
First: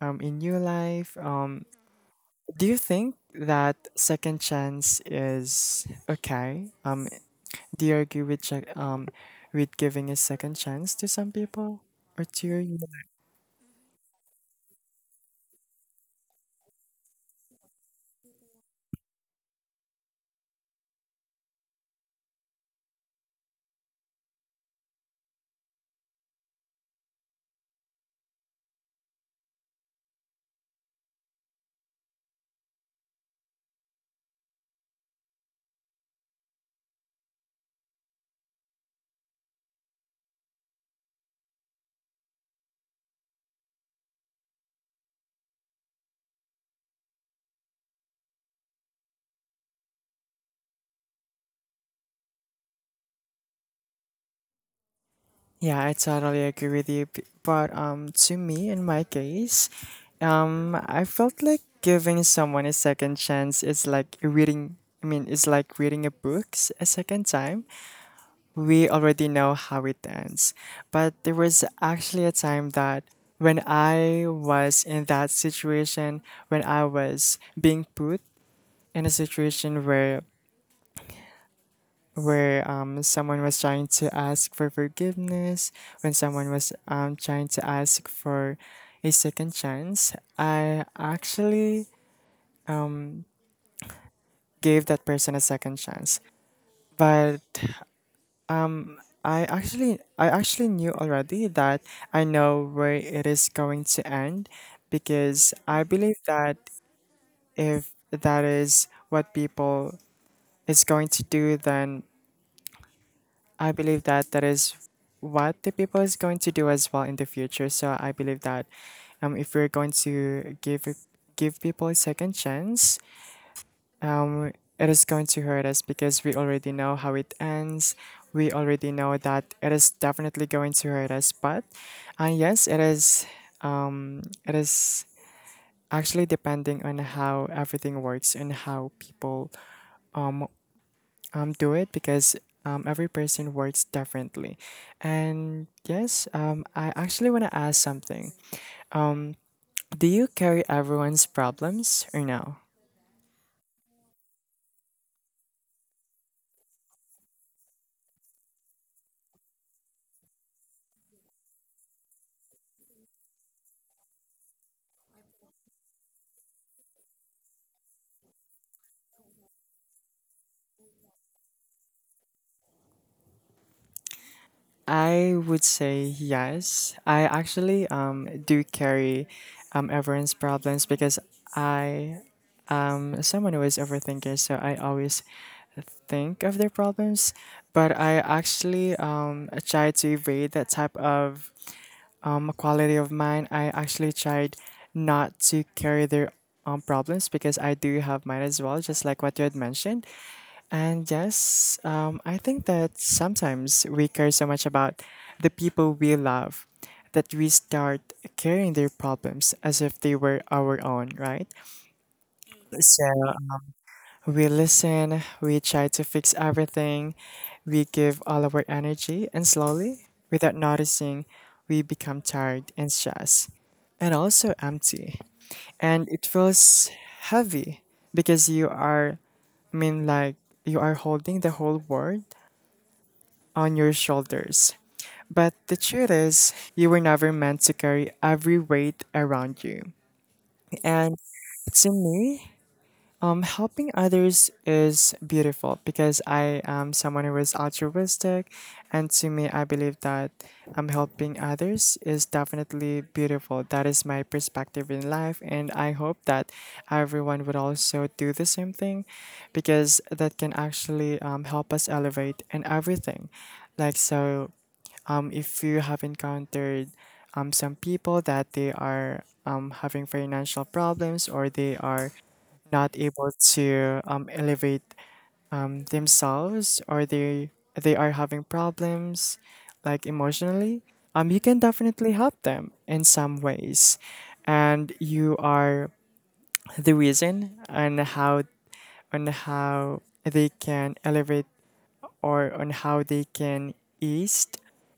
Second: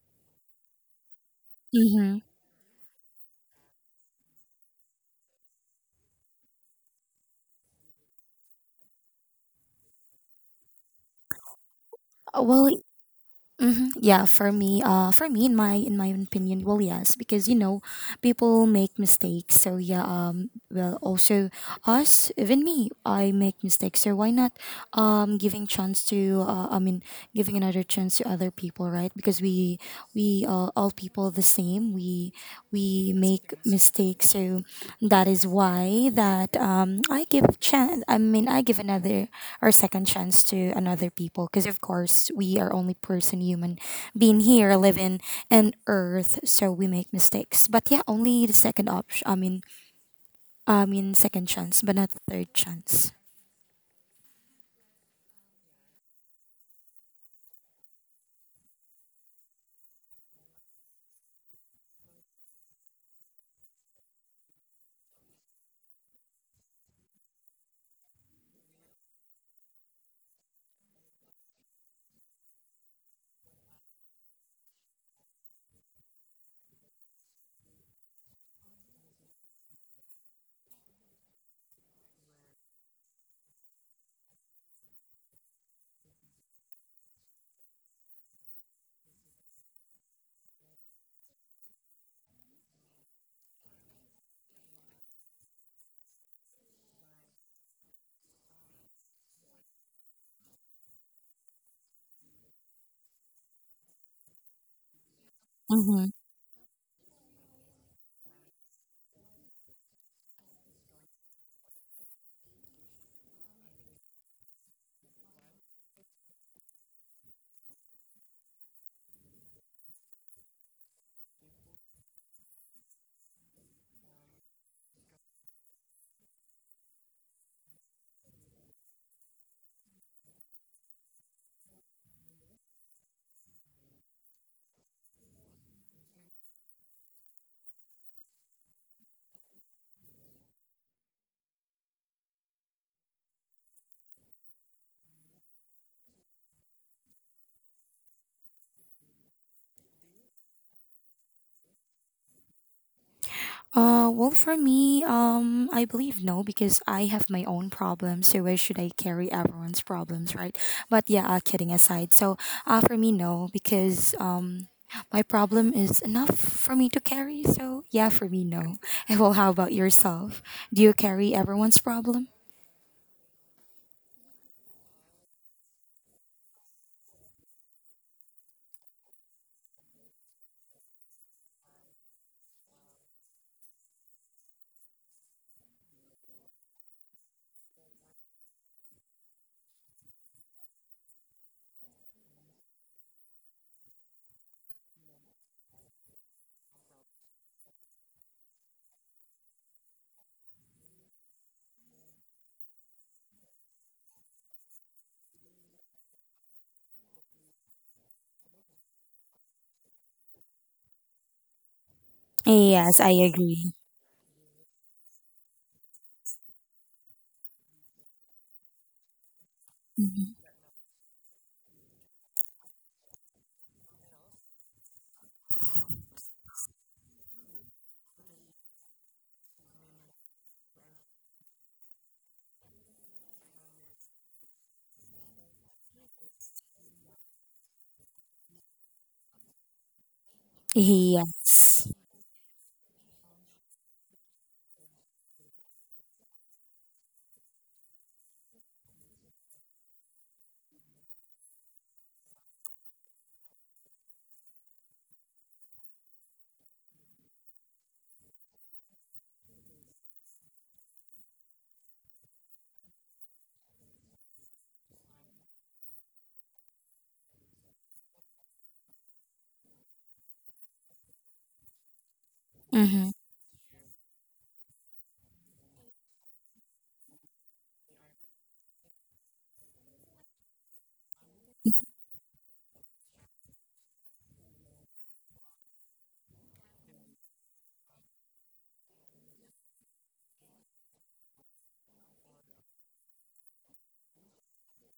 Speaker 1: um, a new life. Um,
Speaker 2: Mm-hmm.
Speaker 1: do you think that second chance is okay? Um, do you agree with check, um, with giving a second chance to some people or
Speaker 2: Uh,
Speaker 1: to your.
Speaker 2: well hmm Yeah, for me, uh, for me, in my in my opinion, well, yes, because you know, people make mistakes. So yeah, um, well also us even me, I make mistakes, so why not um giving chance to uh, i mean giving another chance to other people, right? Because we we uh, all people the same, we we make mistakes. So that is why that um I give chance. i mean I give another or second chance to another people, because of course we are only person human being here living in earth, so we make mistakes. But yeah only the second option I mean I mean, second chance, but not third chance.
Speaker 1: Yeah, I totally agree with you. b- But um, to me, in my case, um, I felt like giving someone a second chance is like reading. I mean, it's like reading a book s- a second time. We already know how it ends, but there was actually a time that when I was in that situation, when I was being put in a situation where where um, someone was trying to ask for forgiveness, when someone was um, trying to ask for a second chance, I actually gave that person a second chance. But I actually I actually knew already that I know where it is going to end because I
Speaker 2: Mm-hmm.
Speaker 1: believe that if that is what people is going to do, then I believe that that is what the people is going to do as well in the future. So I believe that um, if we're going to give give people a second chance, um, it is going to hurt us because we already know how it ends. We already know that it is definitely going to hurt us. But uh, yes, it is. Um, it is actually depending on how everything works and how people um, do it because um, every person works differently. And yes, um, I actually want to ask something. Do you carry everyone's problems or no?
Speaker 2: Uh, well, for me, um, I believe no because I have my own problems. So where should I carry everyone's problems, right? But yeah, uh, kidding aside. So, uh, for me, no because um, my problem is enough for me to carry. So yeah, for me, no. And well, how about yourself? Do you carry everyone's problem?
Speaker 1: I would say yes. I actually um, do carry um, everyone's problems because I am someone who is overthinker, so I always think of their problems, but I actually um, try to evade that type of um, a quality of mine. I actually tried not to carry their um, problems because I do have mine as well, just like what you had mentioned. And yes, um, I think that sometimes we care so much about the people we love that we start carrying their problems as if they were our own, right?
Speaker 2: Yes,
Speaker 1: So
Speaker 2: I agree.
Speaker 1: we listen, we try to fix everything, we give all of our energy, and slowly,
Speaker 2: Mhm.
Speaker 1: without noticing, we become tired and stressed, and also empty. And it feels heavy because you are, I mean, like you are holding the whole world on your shoulders. But the truth is, you were never meant to carry every weight around you. And
Speaker 2: Yes.
Speaker 1: to me, um, helping others is beautiful because I am someone who is altruistic, and to me, I believe that um, helping others is definitely beautiful. That is my perspective in life, and I hope that everyone would also do the same thing because that can actually um, help us elevate in everything. Like, so um, if you have encountered um, some people that they are um, having financial problems or they are not
Speaker 2: Mm-hmm.
Speaker 1: able to um, elevate um, themselves, or they they are having problems like emotionally, um, you can definitely help them in some ways, and you are the reason on how on how they can elevate or on how they can ease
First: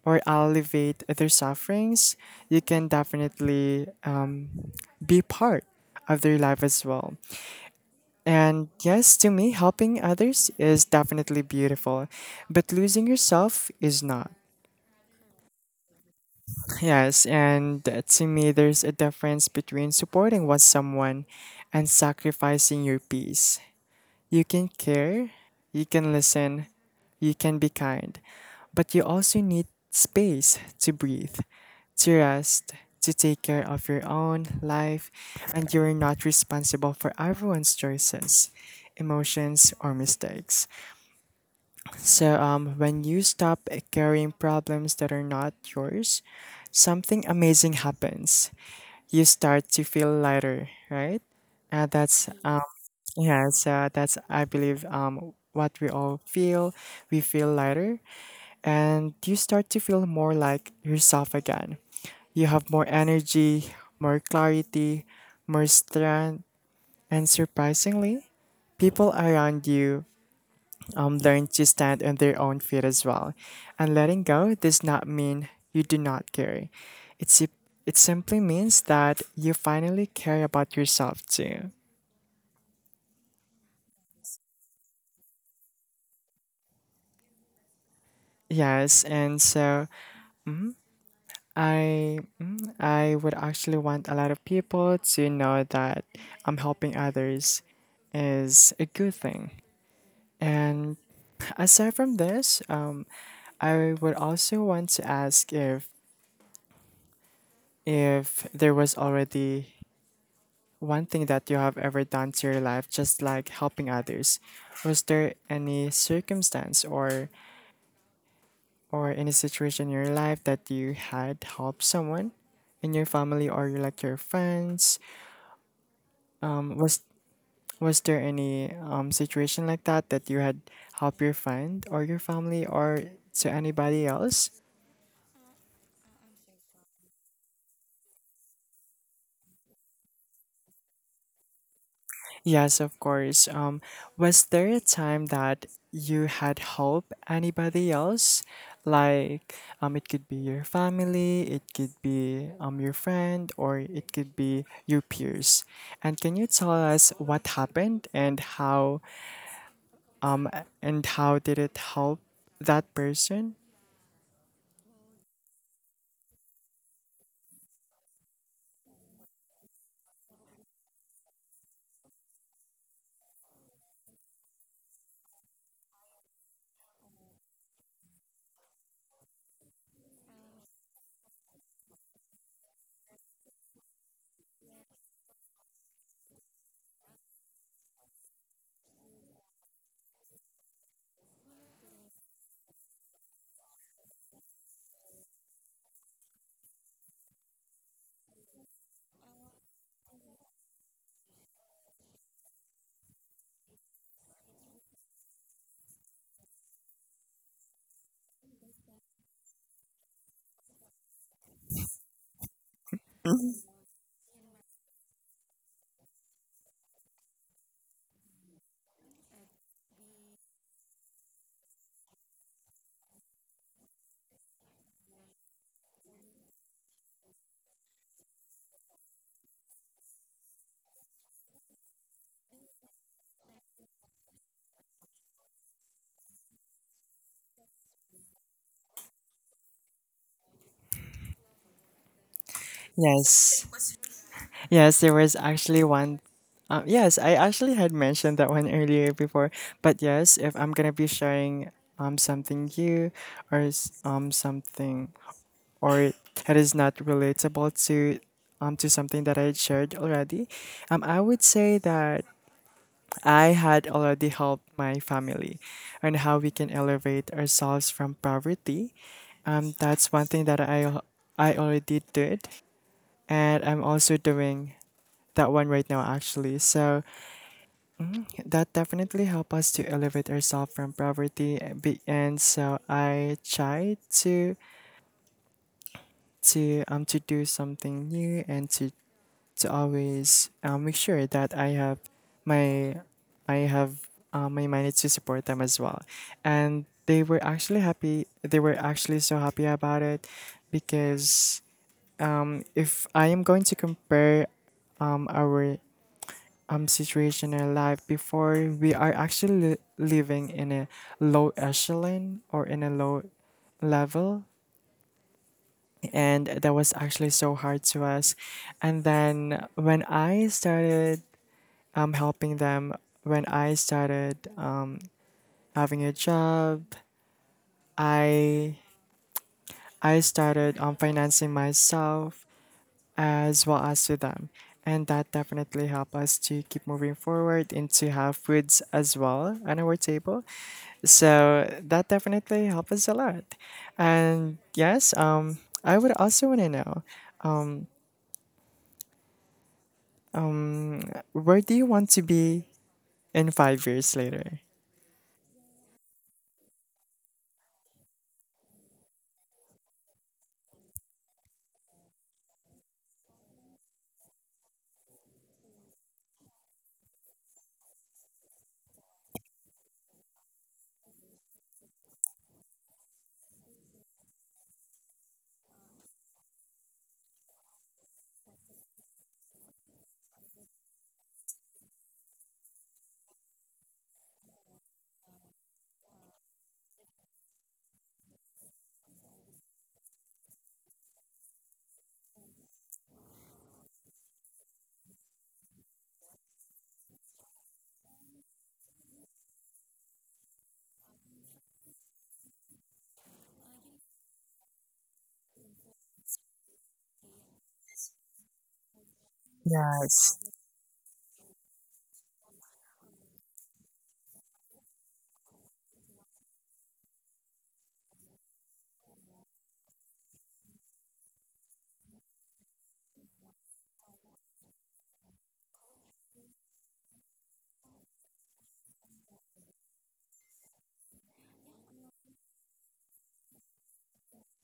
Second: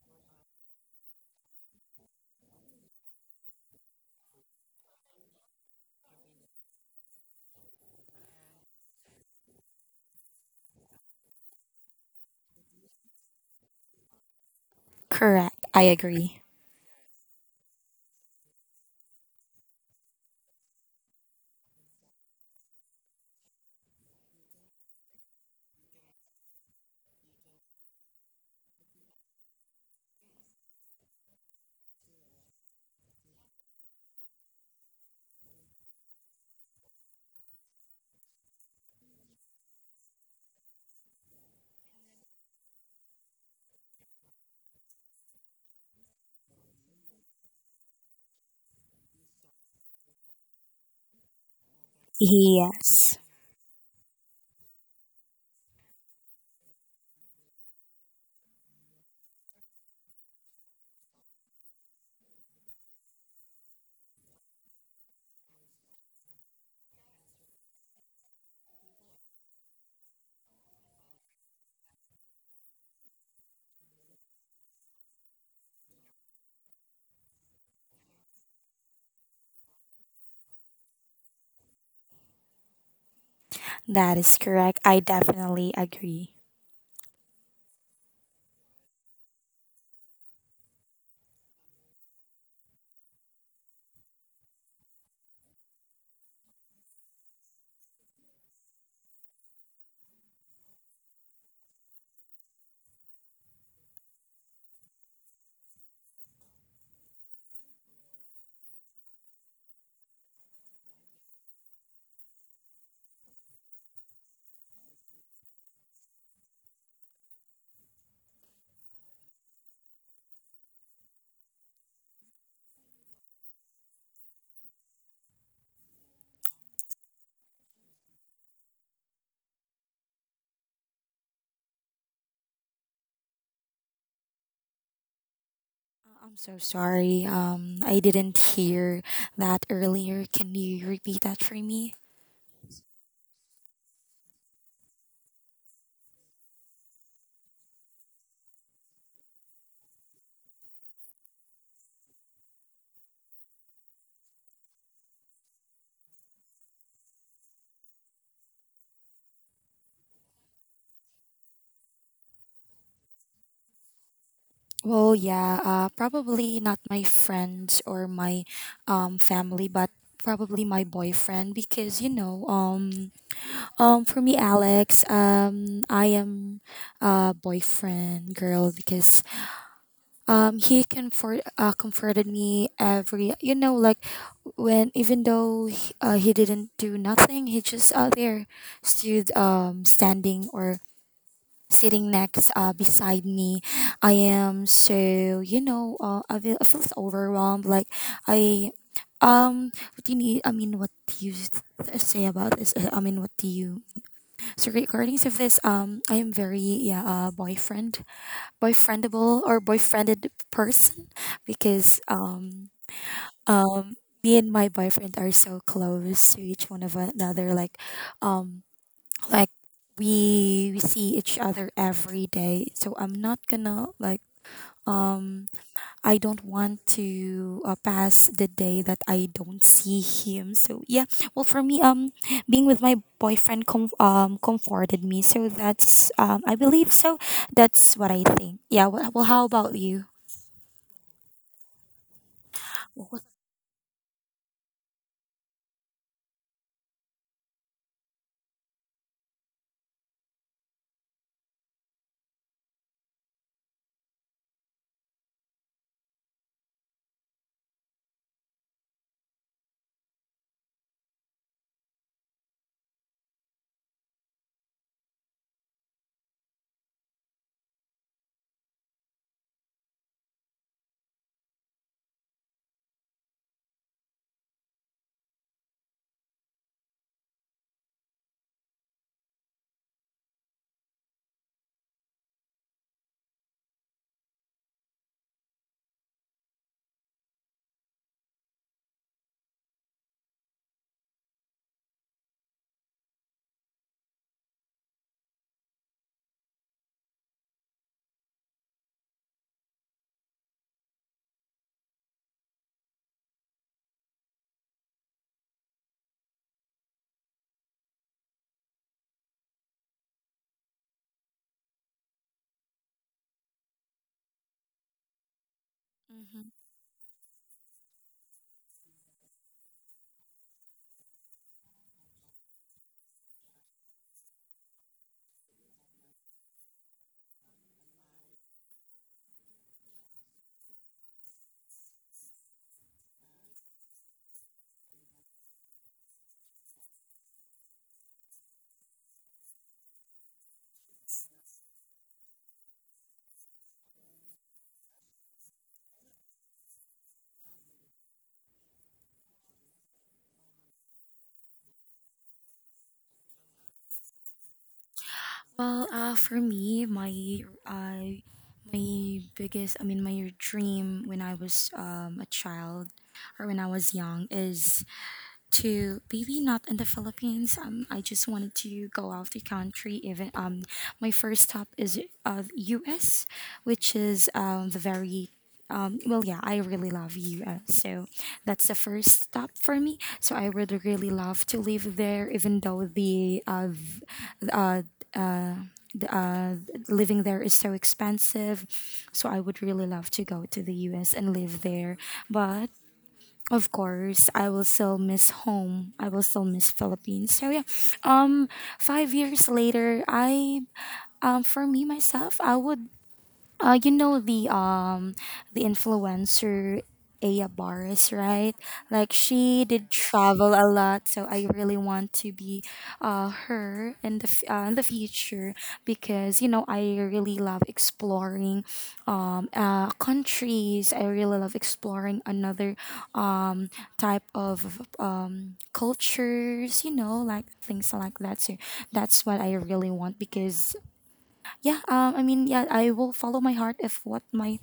Speaker 1: or alleviate their sufferings. You can definitely um, be part of their life as well. And yes, to me, helping others is definitely beautiful, but losing yourself is not.
Speaker 2: Correct. I agree.
Speaker 1: Yes, and uh, to me, there's a difference between supporting what someone and sacrificing your peace. You can care, you can listen, you can be kind, but you also need space to breathe, to rest, to take care of your own life, and you're not responsible for everyone's choices, emotions, or mistakes. So, um, when you stop carrying problems that are not yours, something amazing happens. You start to feel lighter, right? And that's um,
Speaker 2: Yes.
Speaker 1: yeah, so that's I believe um what we all feel. We feel lighter, and you start to feel more like yourself again. You have more energy, more clarity, more strength, and surprisingly, people around you um, learn to stand on their own feet as well. And letting go does not mean you do not care. It's, si- it simply means that you finally care about yourself too.
Speaker 2: That is correct. I definitely agree.
Speaker 1: Yes, and so I mm, I would actually want a lot of people to know that I'm helping others is a good thing. And aside from this, um, I would also want to ask if if there was already one thing that you have ever done to your life just like helping others. Was there any circumstance or or any situation in your life that you had helped someone in your family or your- like your friends, um was was there any um situation like that that you had helped your friend or your family or to anybody else?
Speaker 2: Uh, I'm so sorry. Um, I didn't hear that earlier. Can you repeat that for me?
Speaker 1: Yes, of course. Um, was there a time that you had helped anybody else? Like, um, it could be your family, it could be um, your friend, or it could be your peers. And can you tell us what happened and how um and how did it help that person?
Speaker 2: Well, yeah, uh, probably not my friends or my um, family, but probably my boyfriend because you know, um, um, for me, Alex, um, I am a boyfriend girl because um he comfort uh, comforted me every, you know, like, when even though he, uh, he didn't do nothing, he just out there stood um standing or sitting next uh beside me. I am so, you know, uh, I, feel, I feel so overwhelmed, like I um what do you need I mean what do you s- say about this Uh, I mean what do you so regarding of this, um I am very, yeah, uh boyfriend boyfriendable or boyfriended person because um um me and my boyfriend are so close to each one of another, like, um like we we see each other every day, so I'm not gonna like, um I don't want to uh, pass the day that I don't see him. So yeah, well, for me, um being with my boyfriend com- um comforted me. So that's, um I believe so, that's what I think. Yeah. Well, well, how about you? What was—
Speaker 1: Yes. Yes, there was actually one. Um, yes, I actually had mentioned that one earlier before. But yes, if I'm gonna be sharing um something new or s- um something or that is not relatable to um to something that I had shared already, um I would say that I had already helped my family on how we can elevate ourselves from poverty. Um, that's one thing that I al- I already did, and I'm also doing that one right now actually. So that definitely helped us to elevate ourselves from poverty. And be- and so I tried to to um to do something new and to to always um, make sure that I have my I have um, my managed to support them as well. And they were actually happy, they were actually so happy about it because um, if I am going to compare um, our um, situation in our life before, we are actually li- living in a low echelon or in a low level.
Speaker 2: Mm-hmm.
Speaker 1: And that was actually so hard to us, and then when I started um, helping them, when I started um, having a job, i i started um, financing myself as well as to them. And that definitely help us to keep moving forward and to have foods as well on our table. So that definitely helps us a lot. And yes, um, I would also want to know, um, where do you want to be in five years later?
Speaker 2: Well, uh, for me, my uh, my biggest, I mean, my dream when I was um, a child or when I was young is to, maybe not in the Philippines. Um, I just wanted to go out the country. Even um, My first stop is uh U S, which is um the very um well yeah I really love U S. So that's the first stop for me. So I would really love to live there, even though the uh v- uh, the, uh living there is so expensive. So I would really love to go to the U S and live there, but of course, I will still miss home. I will still miss Philippines. So yeah, um, five years later, I, um, for me myself, I would, uh, you know, the um the influencer Aya Barris, right? Like she did
Speaker 1: Yes.
Speaker 2: travel a lot, so I really want to be uh her in the f- uh, in the future, because you know I really love exploring um uh countries. I really love exploring another um type of um cultures, you know, like things like that. So that's what I really want because, yeah, um, i mean yeah, I will follow my heart if what my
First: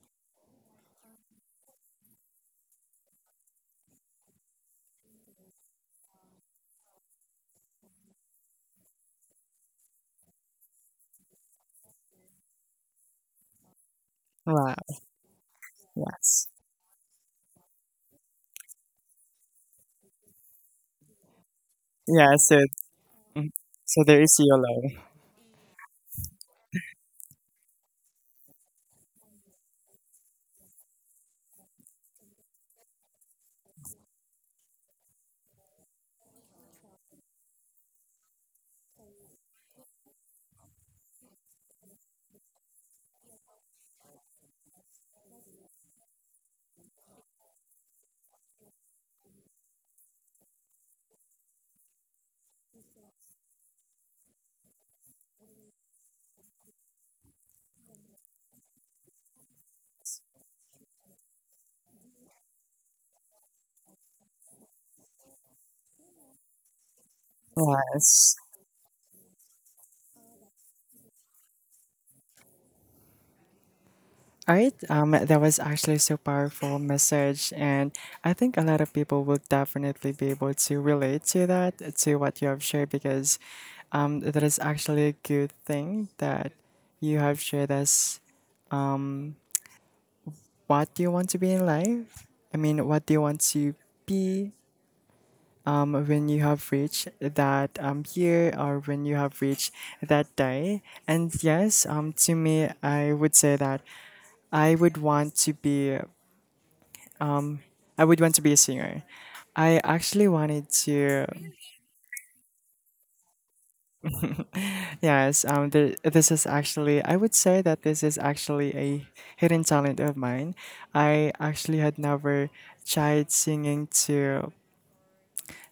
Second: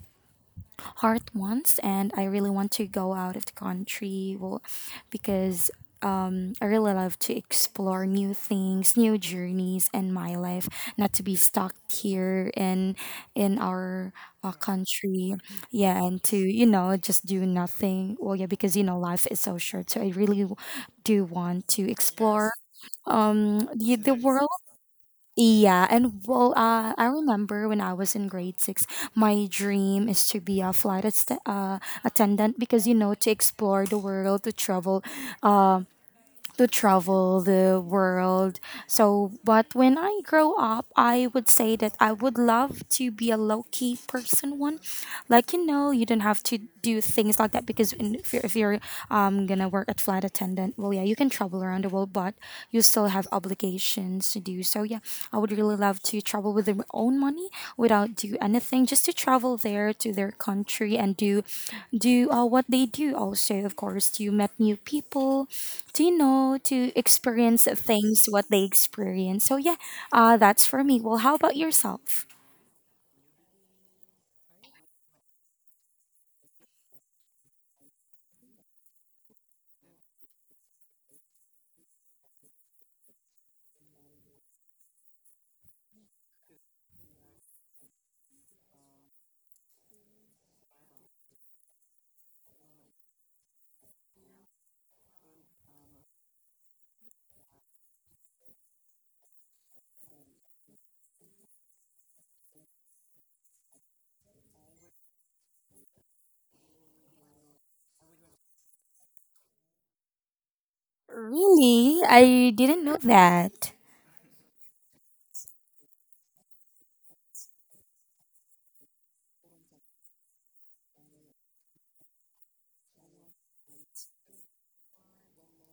Speaker 2: heart wants, and I really want to go out of the country well because um, I really love to explore new things, new journeys in my life, not to be stuck here in in our uh,
Speaker 1: Wow.
Speaker 2: country, yeah, and to,
Speaker 1: Yes.
Speaker 2: you know, just do nothing. Well, yeah, because you know life is so short, so i really w- do want to
Speaker 1: Yeah.
Speaker 2: explore
Speaker 1: So, mm,
Speaker 2: um the,
Speaker 1: so
Speaker 2: the
Speaker 1: there is
Speaker 2: world.
Speaker 1: YOLO.
Speaker 2: Yeah, and well, uh, I remember when I was in grade six, my dream is to be a flight atte- uh, attendant because you know to explore the world, to travel, to travel the world. So, but when I grow up, I would say that I would love to be a low key person. One, like you know, you don't have to do things like that because in, if you're, if you're um gonna work at flight attendant, well, yeah, you can travel around the world, but you still have obligations to do. So, yeah, I would really love to travel with their own money without do anything, just to travel there to their country and do do uh, what they do. Also, of course, to met new people do you know to experience things
Speaker 1: Yes.
Speaker 2: what they experience, so yeah, uh, that's for me. Well, how about yourself?
Speaker 1: All right, um, that was actually so powerful message, and I think a lot of people will definitely be able to relate to that, to what you have shared, because um, that is actually a good thing that you have shared us what do you want to be in life. I mean, what do you want to be um, when you have reached that um, year or when you have reached that day? And yes, um, to me, I would say that I would want to be. I would want to be a singer. I actually wanted to.
Speaker 2: Really, I didn't know that.
Speaker 1: Yes, um, the, this is actually, I would say that this is actually a hidden talent of mine. I actually had never tried singing to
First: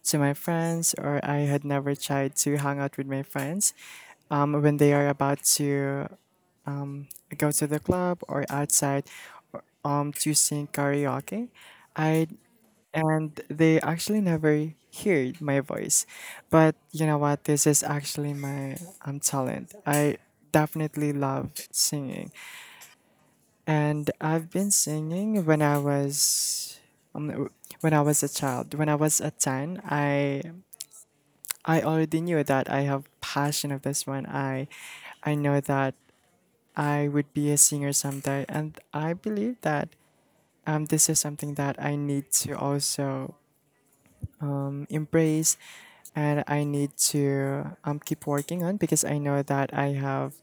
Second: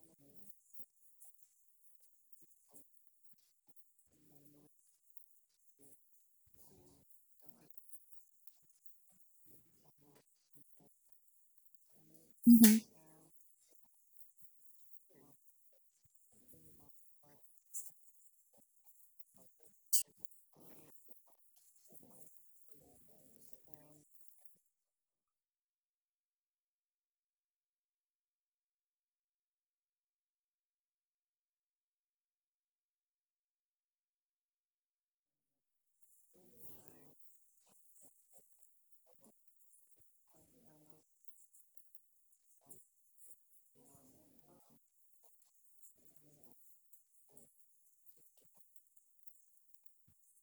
Speaker 1: to my friends, or I had never tried to hang out with my friends um, when they are about to go to the club or outside um to sing karaoke. I
Speaker 2: Mm-hmm.
Speaker 1: And they actually never heard my voice. But you know what? This is actually my um talent. I definitely love singing, and I've been singing when I was um, w- when I was a child. When I was a ten, I I already knew that I have passion of this one. I I know that I would be a singer someday. And I believe that um, this is something that I need to also um, embrace, and I need to um, keep working on because I know that I have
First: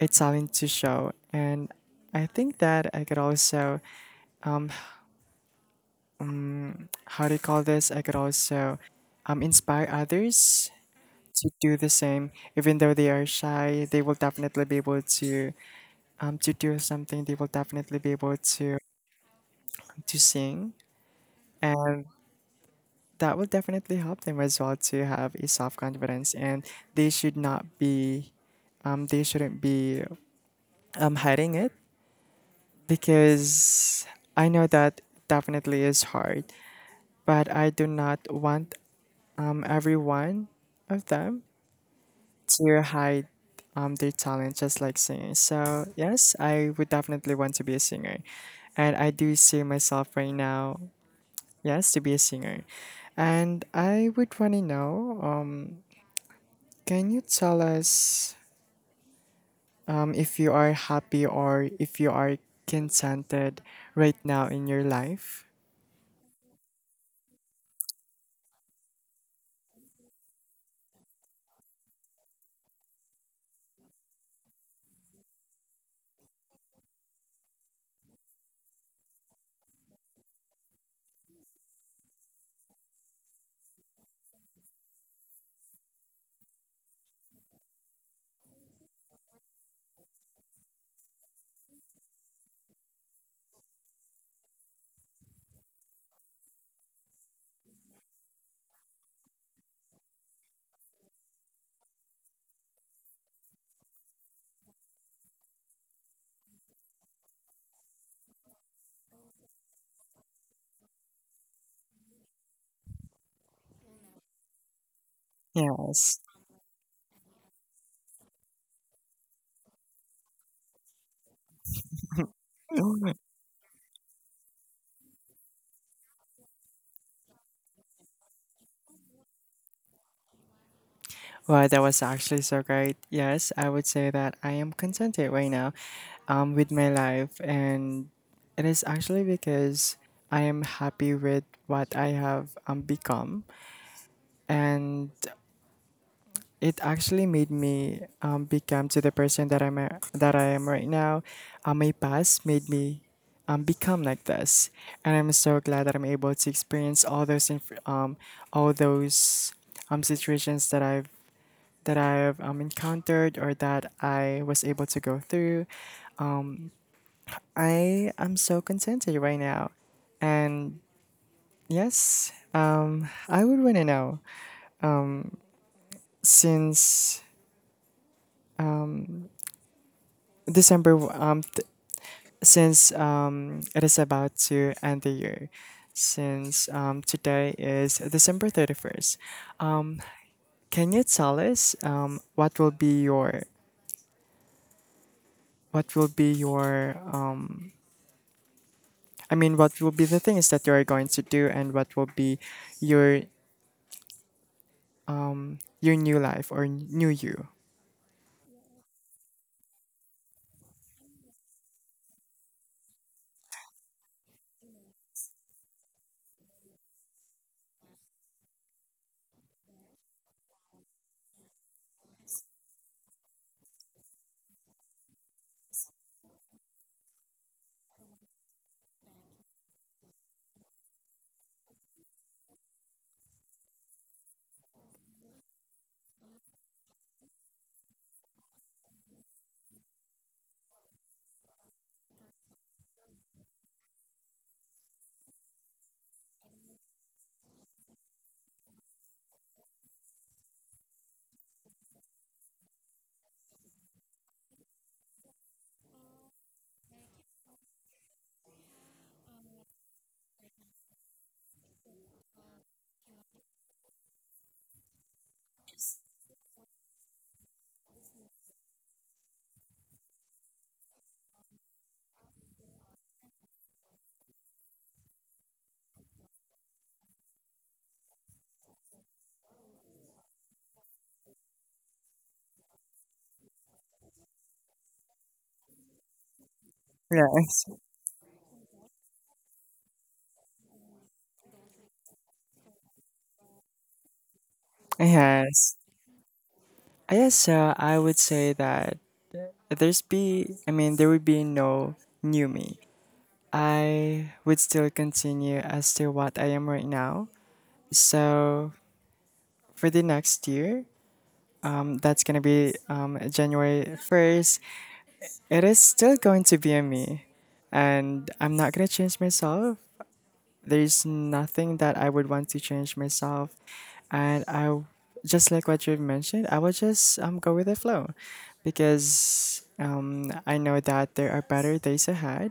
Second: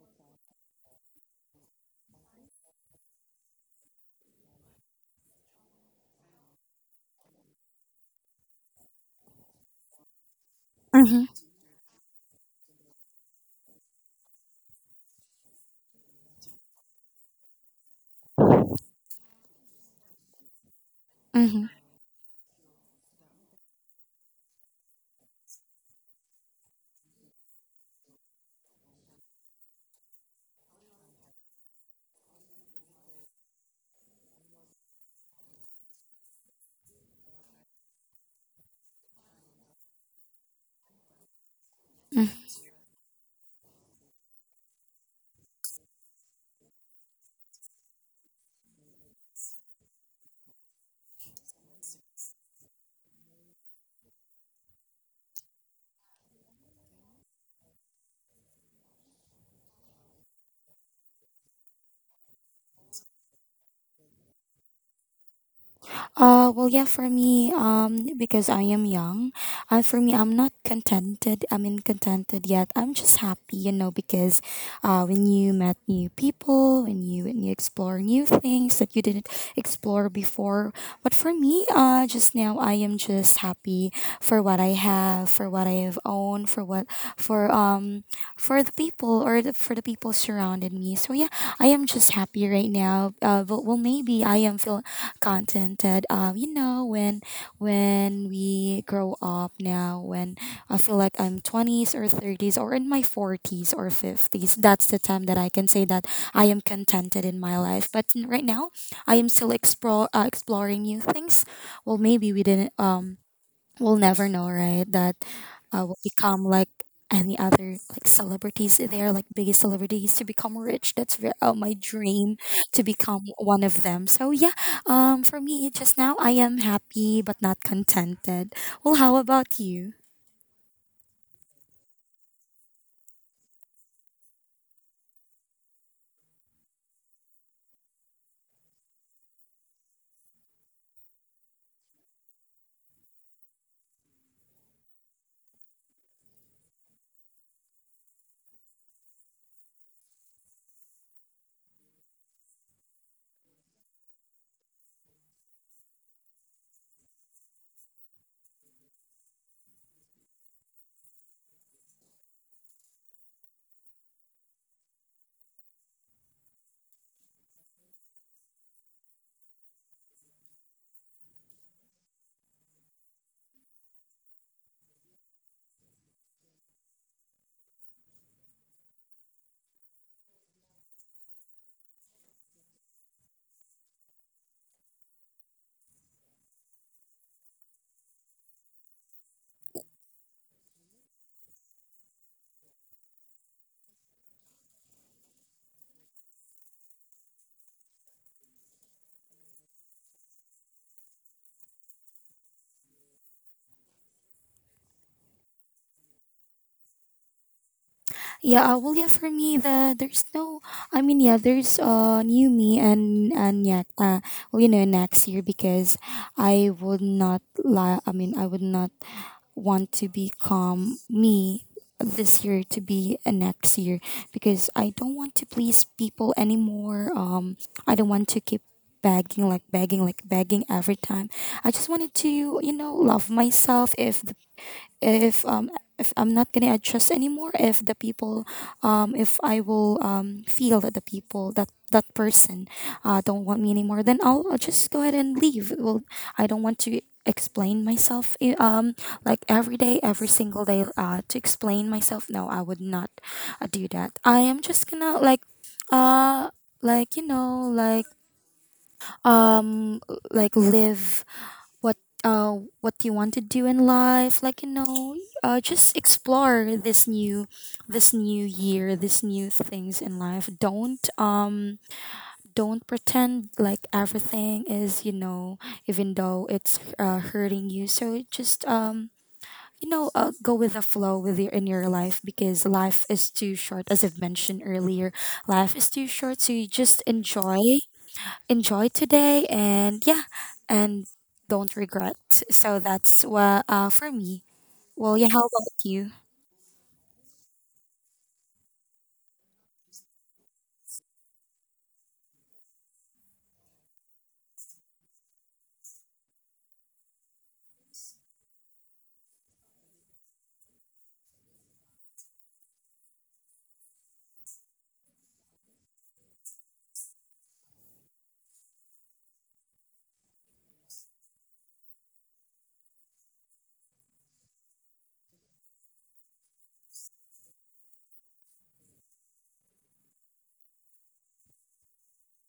Speaker 1: a talent to show. And I think that I could also, how do you call this? I could also um, inspire others
Speaker 2: Mm-hmm.
Speaker 1: to do the same. Even though they are shy, they will definitely be able to um, to do something. They will definitely be able to um, to sing,
Speaker 2: Mm-hmm.
Speaker 1: and that will definitely help them as well to have a self confidence, and they should not be, um, they shouldn't be um, hiding it because I know that definitely is hard, but I do not want um, every one of them to hide um, their talent just like singing. So, yes, I would definitely want to be a singer, and I do see myself right now, yes, to be a singer. And I would want to know. Um, Can you tell us um, if you are happy or if you are contented right now in your life?
Speaker 2: Uh, well, yeah, for me, um, because I am young, uh, for me, I'm not contented. I mean, contented yet. I'm just happy, you know, because, uh, when you met new people, when you when you explore new things that you didn't explore before. But for me, uh, just now, I am just happy for what I have, for what I have owned, for what for um for the people or the, for the people surrounded me. So yeah, I am just happy right now. Uh, but well, maybe I am feel content that um you know when when we grow up now when I feel like I'm twenties or thirties or in my forties or fifties, that's the time that I can say that I am contented in my life, but n- right now I am still explore, uh, exploring new things. Well, maybe we didn't um we'll never know, right? That uh, will
Speaker 1: Yes.
Speaker 2: become like any other like celebrities, they are like biggest celebrities to become rich, that's re- uh, my dream to become one of them. So yeah, um for me, just now I am happy but not contented. Well, how about you?
Speaker 1: Wow, that was actually so great. Yes, I would say that I am contented right now um, with my life, and it is actually because I am happy with what I have um, become. And it actually made me um, become to the person that I'm a- that I am right now. Um, my past made me um, become like this, and I'm so glad that I'm able to experience all those inf- um, all those um, situations that I've that I've um, encountered or that I was able to go through. I am so contented right now, and yes, um, I would want to know since December um since um, it is about to end the year, since um, today is December thirty-first. Can you tell us um, what will be your what will be your um, I mean what will be the things that you are going to do, and what will be your your new life or new you?
Speaker 2: yeah uh, well yeah, for me the there's no, I mean, yeah, there's uh new me. And and yeah, uh well, you know, next year, because I would not lie, I mean, I would not want to become me this year to be a next year, because I don't want to please people anymore. Um, I don't want to keep begging like begging like begging every time. I just wanted to, you know, love myself. If if um if I'm not gonna adjust anymore, if the people um if I will um feel that the people that that person uh don't want me anymore, then I'll, I'll just go ahead and leave. Well, I don't want to explain myself, i- um like every day, every single day, uh to explain myself. No, I would not uh, do that. I am just gonna like, uh like, you know, like, um like live what, uh what you want to do in life, like you know, uh just explore this new, this new year, this new things in life. Don't um don't pretend like everything is, you know, even though it's uh, hurting you. So just um you know, uh, go with the flow with your in your life, because life is too short, as I've mentioned earlier. Life is too short, so you just enjoy
Speaker 1: Yes.
Speaker 2: enjoy today. And yeah, and don't regret. So that's what uh for me.
Speaker 1: Yes.
Speaker 2: Well, yeah, how about
Speaker 1: Yes.
Speaker 2: you?
Speaker 1: So, I would say that there's be, I mean, there would be no new me. I would still continue as to what I am right now. So for the next year, um, that's gonna be um, January first. It is still going to be a me, and I'm not gonna change myself. There's nothing that I would want to change myself, and I just like what you mentioned, I would just um go with the flow, because um I know that there are better days ahead,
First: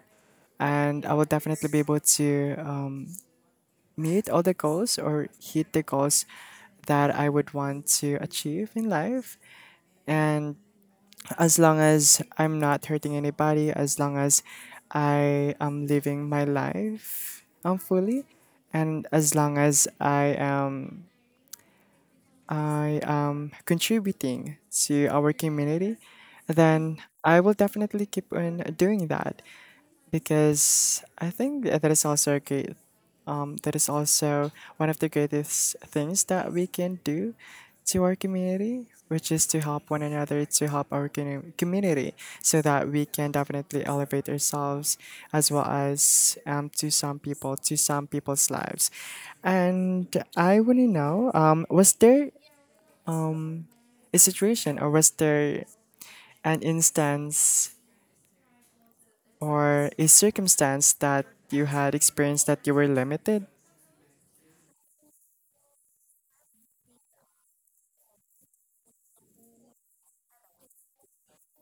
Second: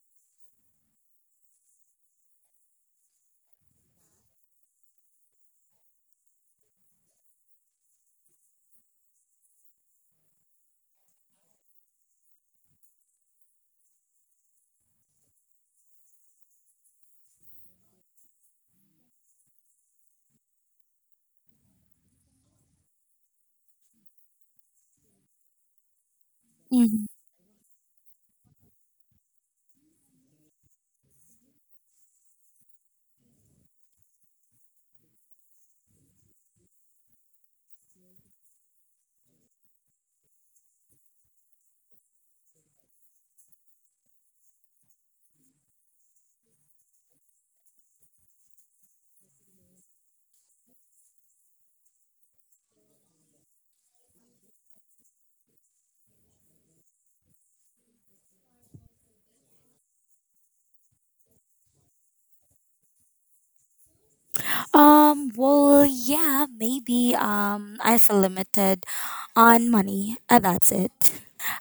Speaker 1: and I will definitely be able to um meet all the goals or hit the goals that I would want to achieve in life. And as long as I'm not hurting anybody, as long as I am living my life um, fully, and as long as I am I am contributing to our community, then
Speaker 2: Mhm.
Speaker 1: I will definitely keep on doing that, because I think that is also a great. Um, that is also one of the greatest things that we can do to our community, which is to help one another, to help our commu- community, so that we can definitely elevate ourselves as well as, um, to some people, to some people's lives. And I want to know, um, was there a situation or was there an instance or a circumstance that you had experienced that you were limited?
Speaker 2: Um, well, yeah, maybe um I feel limited on money, and that's it.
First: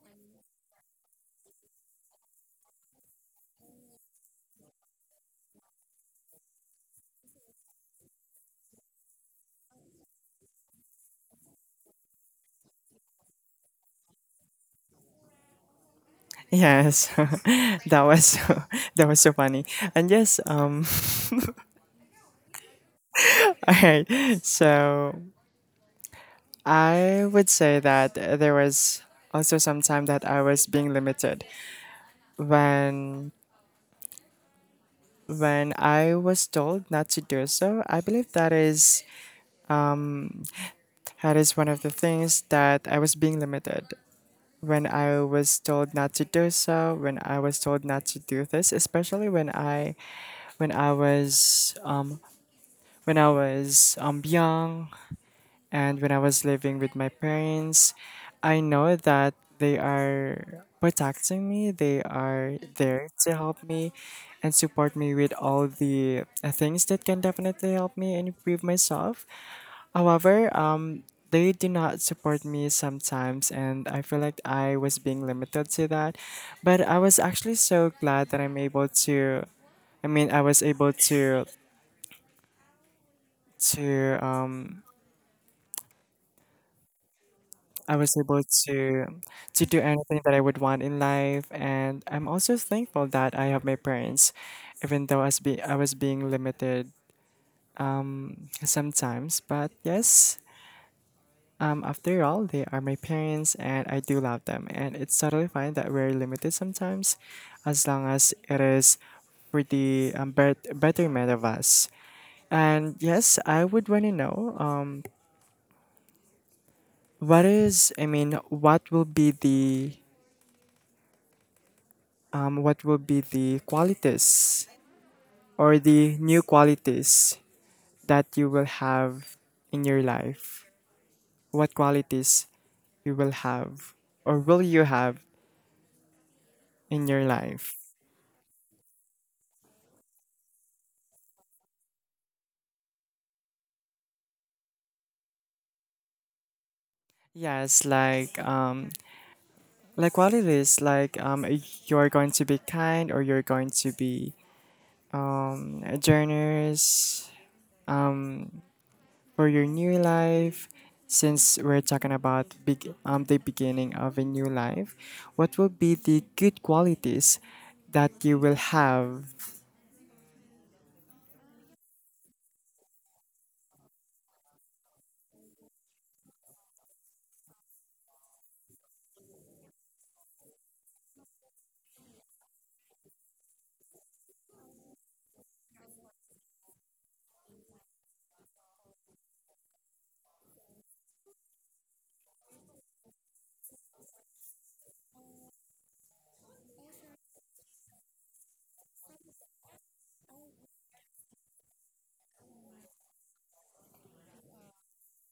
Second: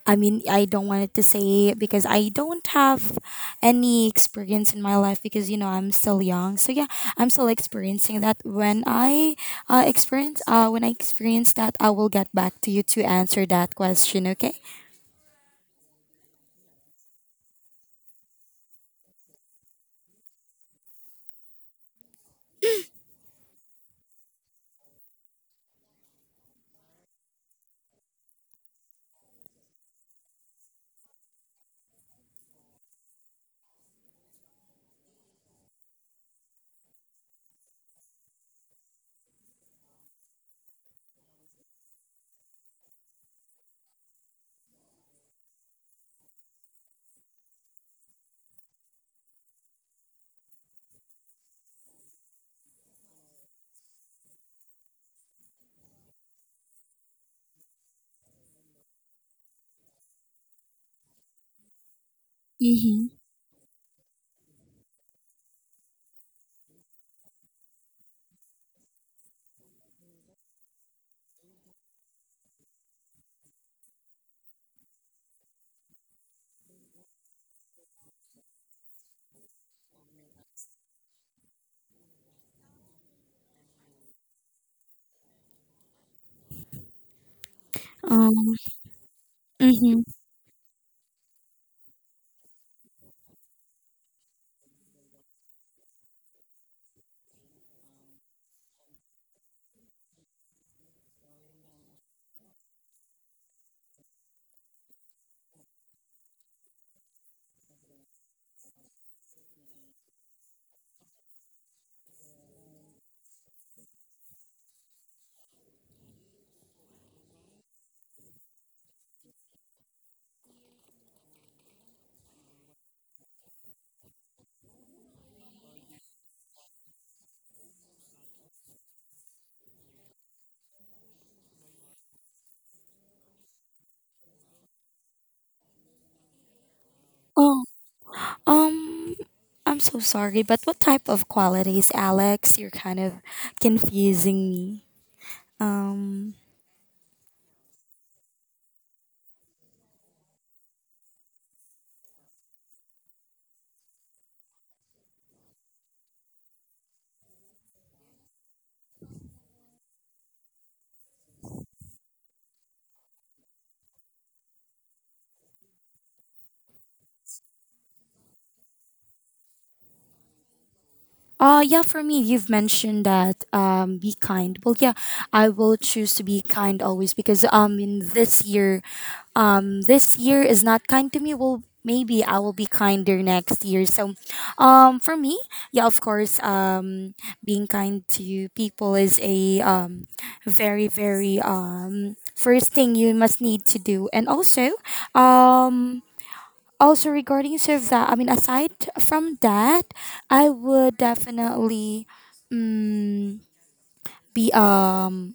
Speaker 2: I mean, I don't want it to say because I don't have any experience in my life, because you know I'm still young. So yeah, I'm still experiencing that. When I uh, experience, uh, when I experience that, I will get back to you to answer that question. Okay.
Speaker 1: Yes. that was so, that was so funny. And yes, um, all right. So I would say that there was also some time that I was being limited when when I was told not to do so. I believe that is that is one of the things that I was being limited. When I was told not to do so, when I was told not to do this, especially when I when I was um, when I was um, young and when I was living with my parents, I know that they are protecting me. They are there
Speaker 2: Mm-hmm.
Speaker 1: to help me and support me with all the uh, things that can definitely help me and improve myself. However, um, they do not support me sometimes, and I feel like I was being limited to that. But I was actually so glad that I'm able to. I mean, I was able to to um, I was able
Speaker 2: Um,
Speaker 1: to to do
Speaker 2: mm-hmm.
Speaker 1: anything that I would want in life, and I'm also thankful that I have my parents, even though I was be I was being limited sometimes. But yes, Um, after all, they are my parents and I do love them. And it's totally fine that we're limited sometimes, as long as it is for the um, bet- betterment of us. And yes, I would want to know, um, what is, I mean, what will be the, um, what will be the qualities or the new qualities that you will have in your life? What qualities you will have or will you have in your
Speaker 2: Oh,
Speaker 1: life?
Speaker 2: um, I'm so sorry, but what type of qualities, Alex? You're kind of confusing me. Um,
Speaker 1: Yes, like um like what it is, like um you're going to be kind, or you're going to be um generous, um for your new life, since we're talking about big um the beginning of a new life. What will be the good qualities that you will have?
Speaker 2: uh, yeah, for me, you've mentioned that, um, be kind. Well, yeah, I will choose to be kind always because, um, in this year, um this year is not kind to me. Well, maybe I will be kinder next year. So um for me, yeah, of course, um being kind to people is a, um very very, um first thing you must need to do. And also um also regarding serve that, I mean, aside from that, I would definitely um, be um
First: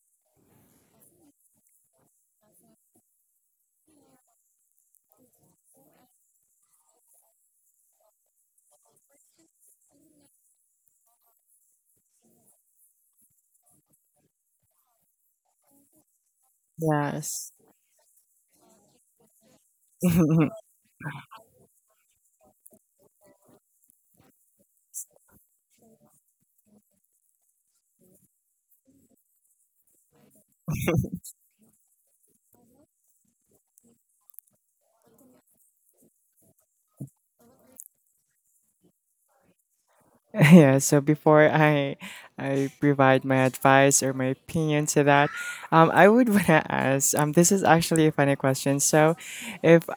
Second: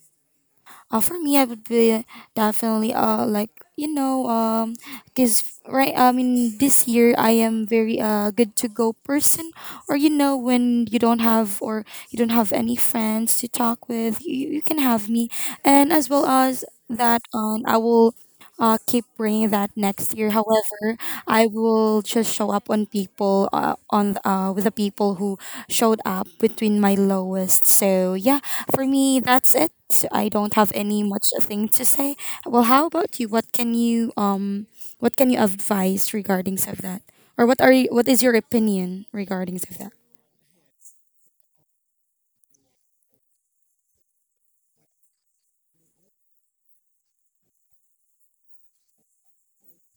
Speaker 2: uh, for me, I would be definitely, uh like you know, um because right. I mean, this year I am very uh good to go person. Or you know, when you don't have, or you don't have any friends to talk with, you, you can have me. And as well as that,
Speaker 1: Yes.
Speaker 2: um, I will uh, keep praying that next year. However, I will just show up on people, uh, on uh, with the people who showed up between my lowest. So yeah, for me, that's it. I don't have any much thing to say. Well, how about you? What can you um what can you advise regarding of that? Or what are you, what is your opinion regarding of that?
Speaker 1: Yeah, so before I I provide my advice or my opinion to that, um, I would wanna ask. Um, this is actually a funny question. So, if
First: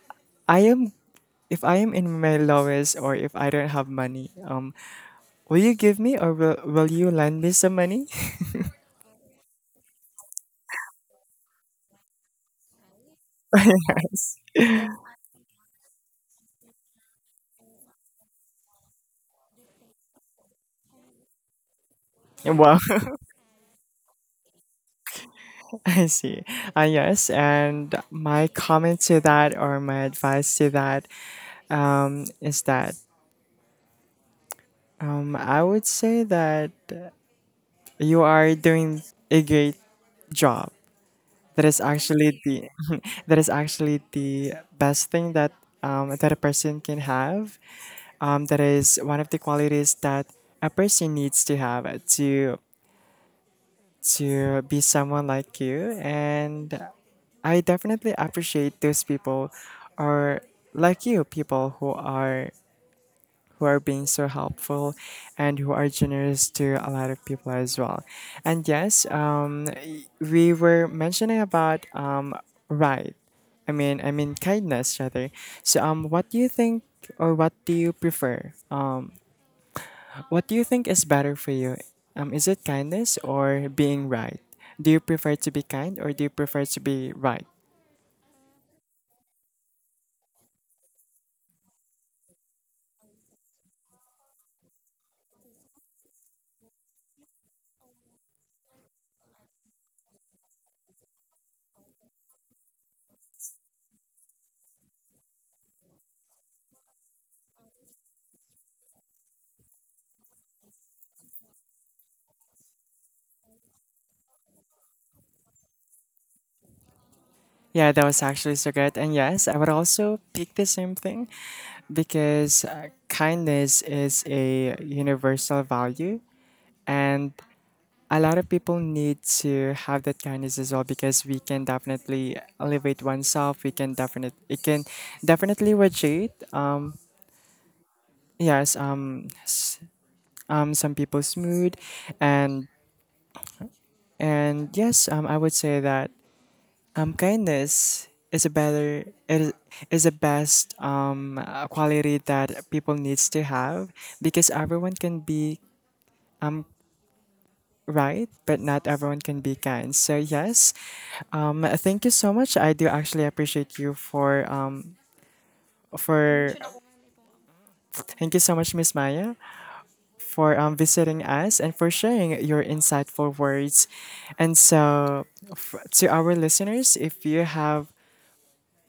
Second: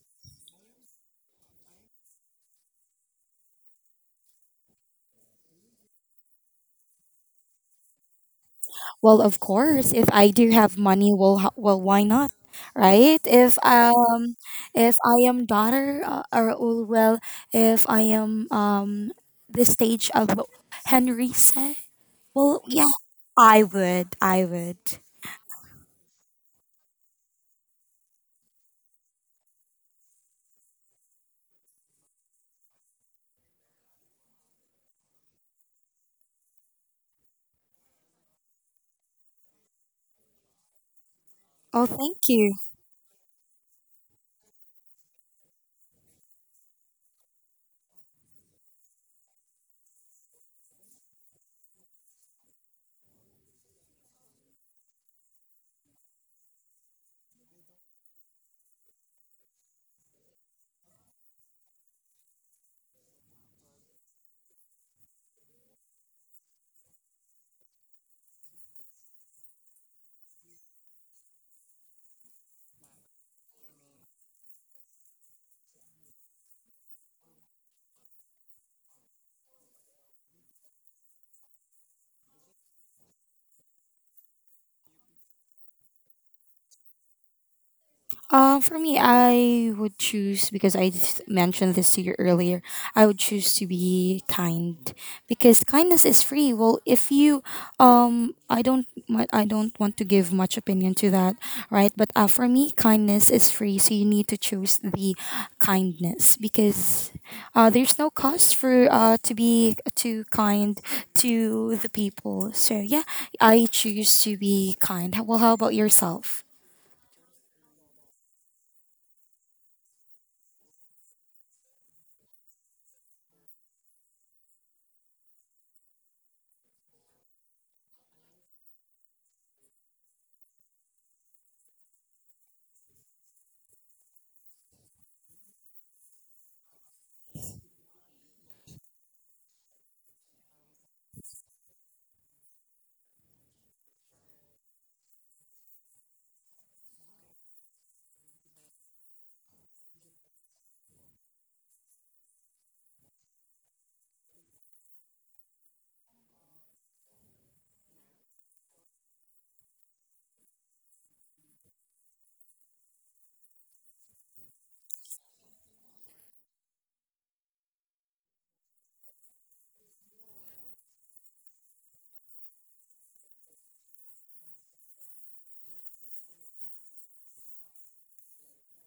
Speaker 1: I am if I am in my lowest, or if I don't have money, um, will you give me, or will, will you lend me some money?
Speaker 2: Well, of course, if I do have money, well, ho- well, why not? Right? If um
Speaker 1: Yes.
Speaker 2: if I am daughter, uh, or oh, well, if I am um the stage of Henry said, well,
Speaker 1: Well,
Speaker 2: yeah, I would. I would.
Speaker 1: I see. Uh, yes, and my comment to that, or my advice to that, um, is that um, I would say that you are doing a great job. That is
Speaker 2: Oh, thank
Speaker 1: actually
Speaker 2: you.
Speaker 1: the that is actually the best thing that um, that a person can have. Um, that is one of the qualities that a person needs to have uh, to to be someone like you. And I definitely appreciate those people, or like you, people who are who are being so helpful, and who are generous to a lot of people as well. And yes, um, y- we were mentioning about, um, right. I mean, I mean kindness rather. So, um, what do you think, or what do you prefer? Uh, what do you think is better for you? Um, is it kindness or being right? Do you prefer to be kind, or do you prefer to be right?
Speaker 2: Uh, for me, I would choose because I s- mentioned this to you earlier. I would choose to be kind because kindness is free. Well, if you, um, I don't, mi- I don't want to give much opinion to that, right? But uh, for me, kindness is free, so you need to choose the kindness because, uh, there's no cost for uh to be too kind to the people. So yeah, I choose to be kind. Well, how about yourself?
Speaker 1: Yeah, that was actually so good. And yes, I would also pick the same thing because uh, kindness is a universal value. And a lot of people need to have that kindness as well, because we can definitely elevate oneself. We can definitely, it can definitely radiate. Um, yes, um, s- um, some people's mood. And, and yes, um, I would say that Um, kindness is a better, it is, is the best um uh, quality that people needs to have, because everyone can be right, but not everyone can be kind. So yes, um, thank you so much. I do actually appreciate you for um for thank you so much, Miss Maya, for um visiting us and for sharing your insightful words. And so, f- to our listeners, if you have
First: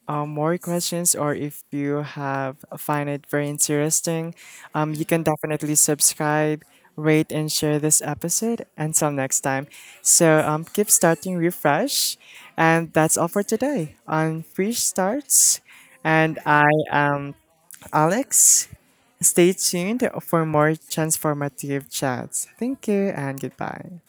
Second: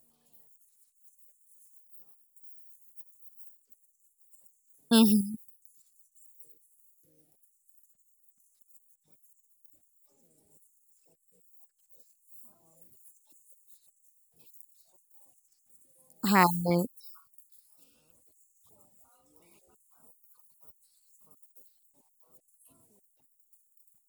Speaker 1: um, more questions, or if you have find it very interesting, um, you can
Speaker 2: Mm-hmm.
Speaker 1: definitely subscribe, rate, and share this episode. Until next time. So um, keep starting refresh. And that's all for today on Free Starts. And
Speaker 2: Hi.
Speaker 1: I am Alex. Stay tuned for more transformative chats. Thank you and goodbye.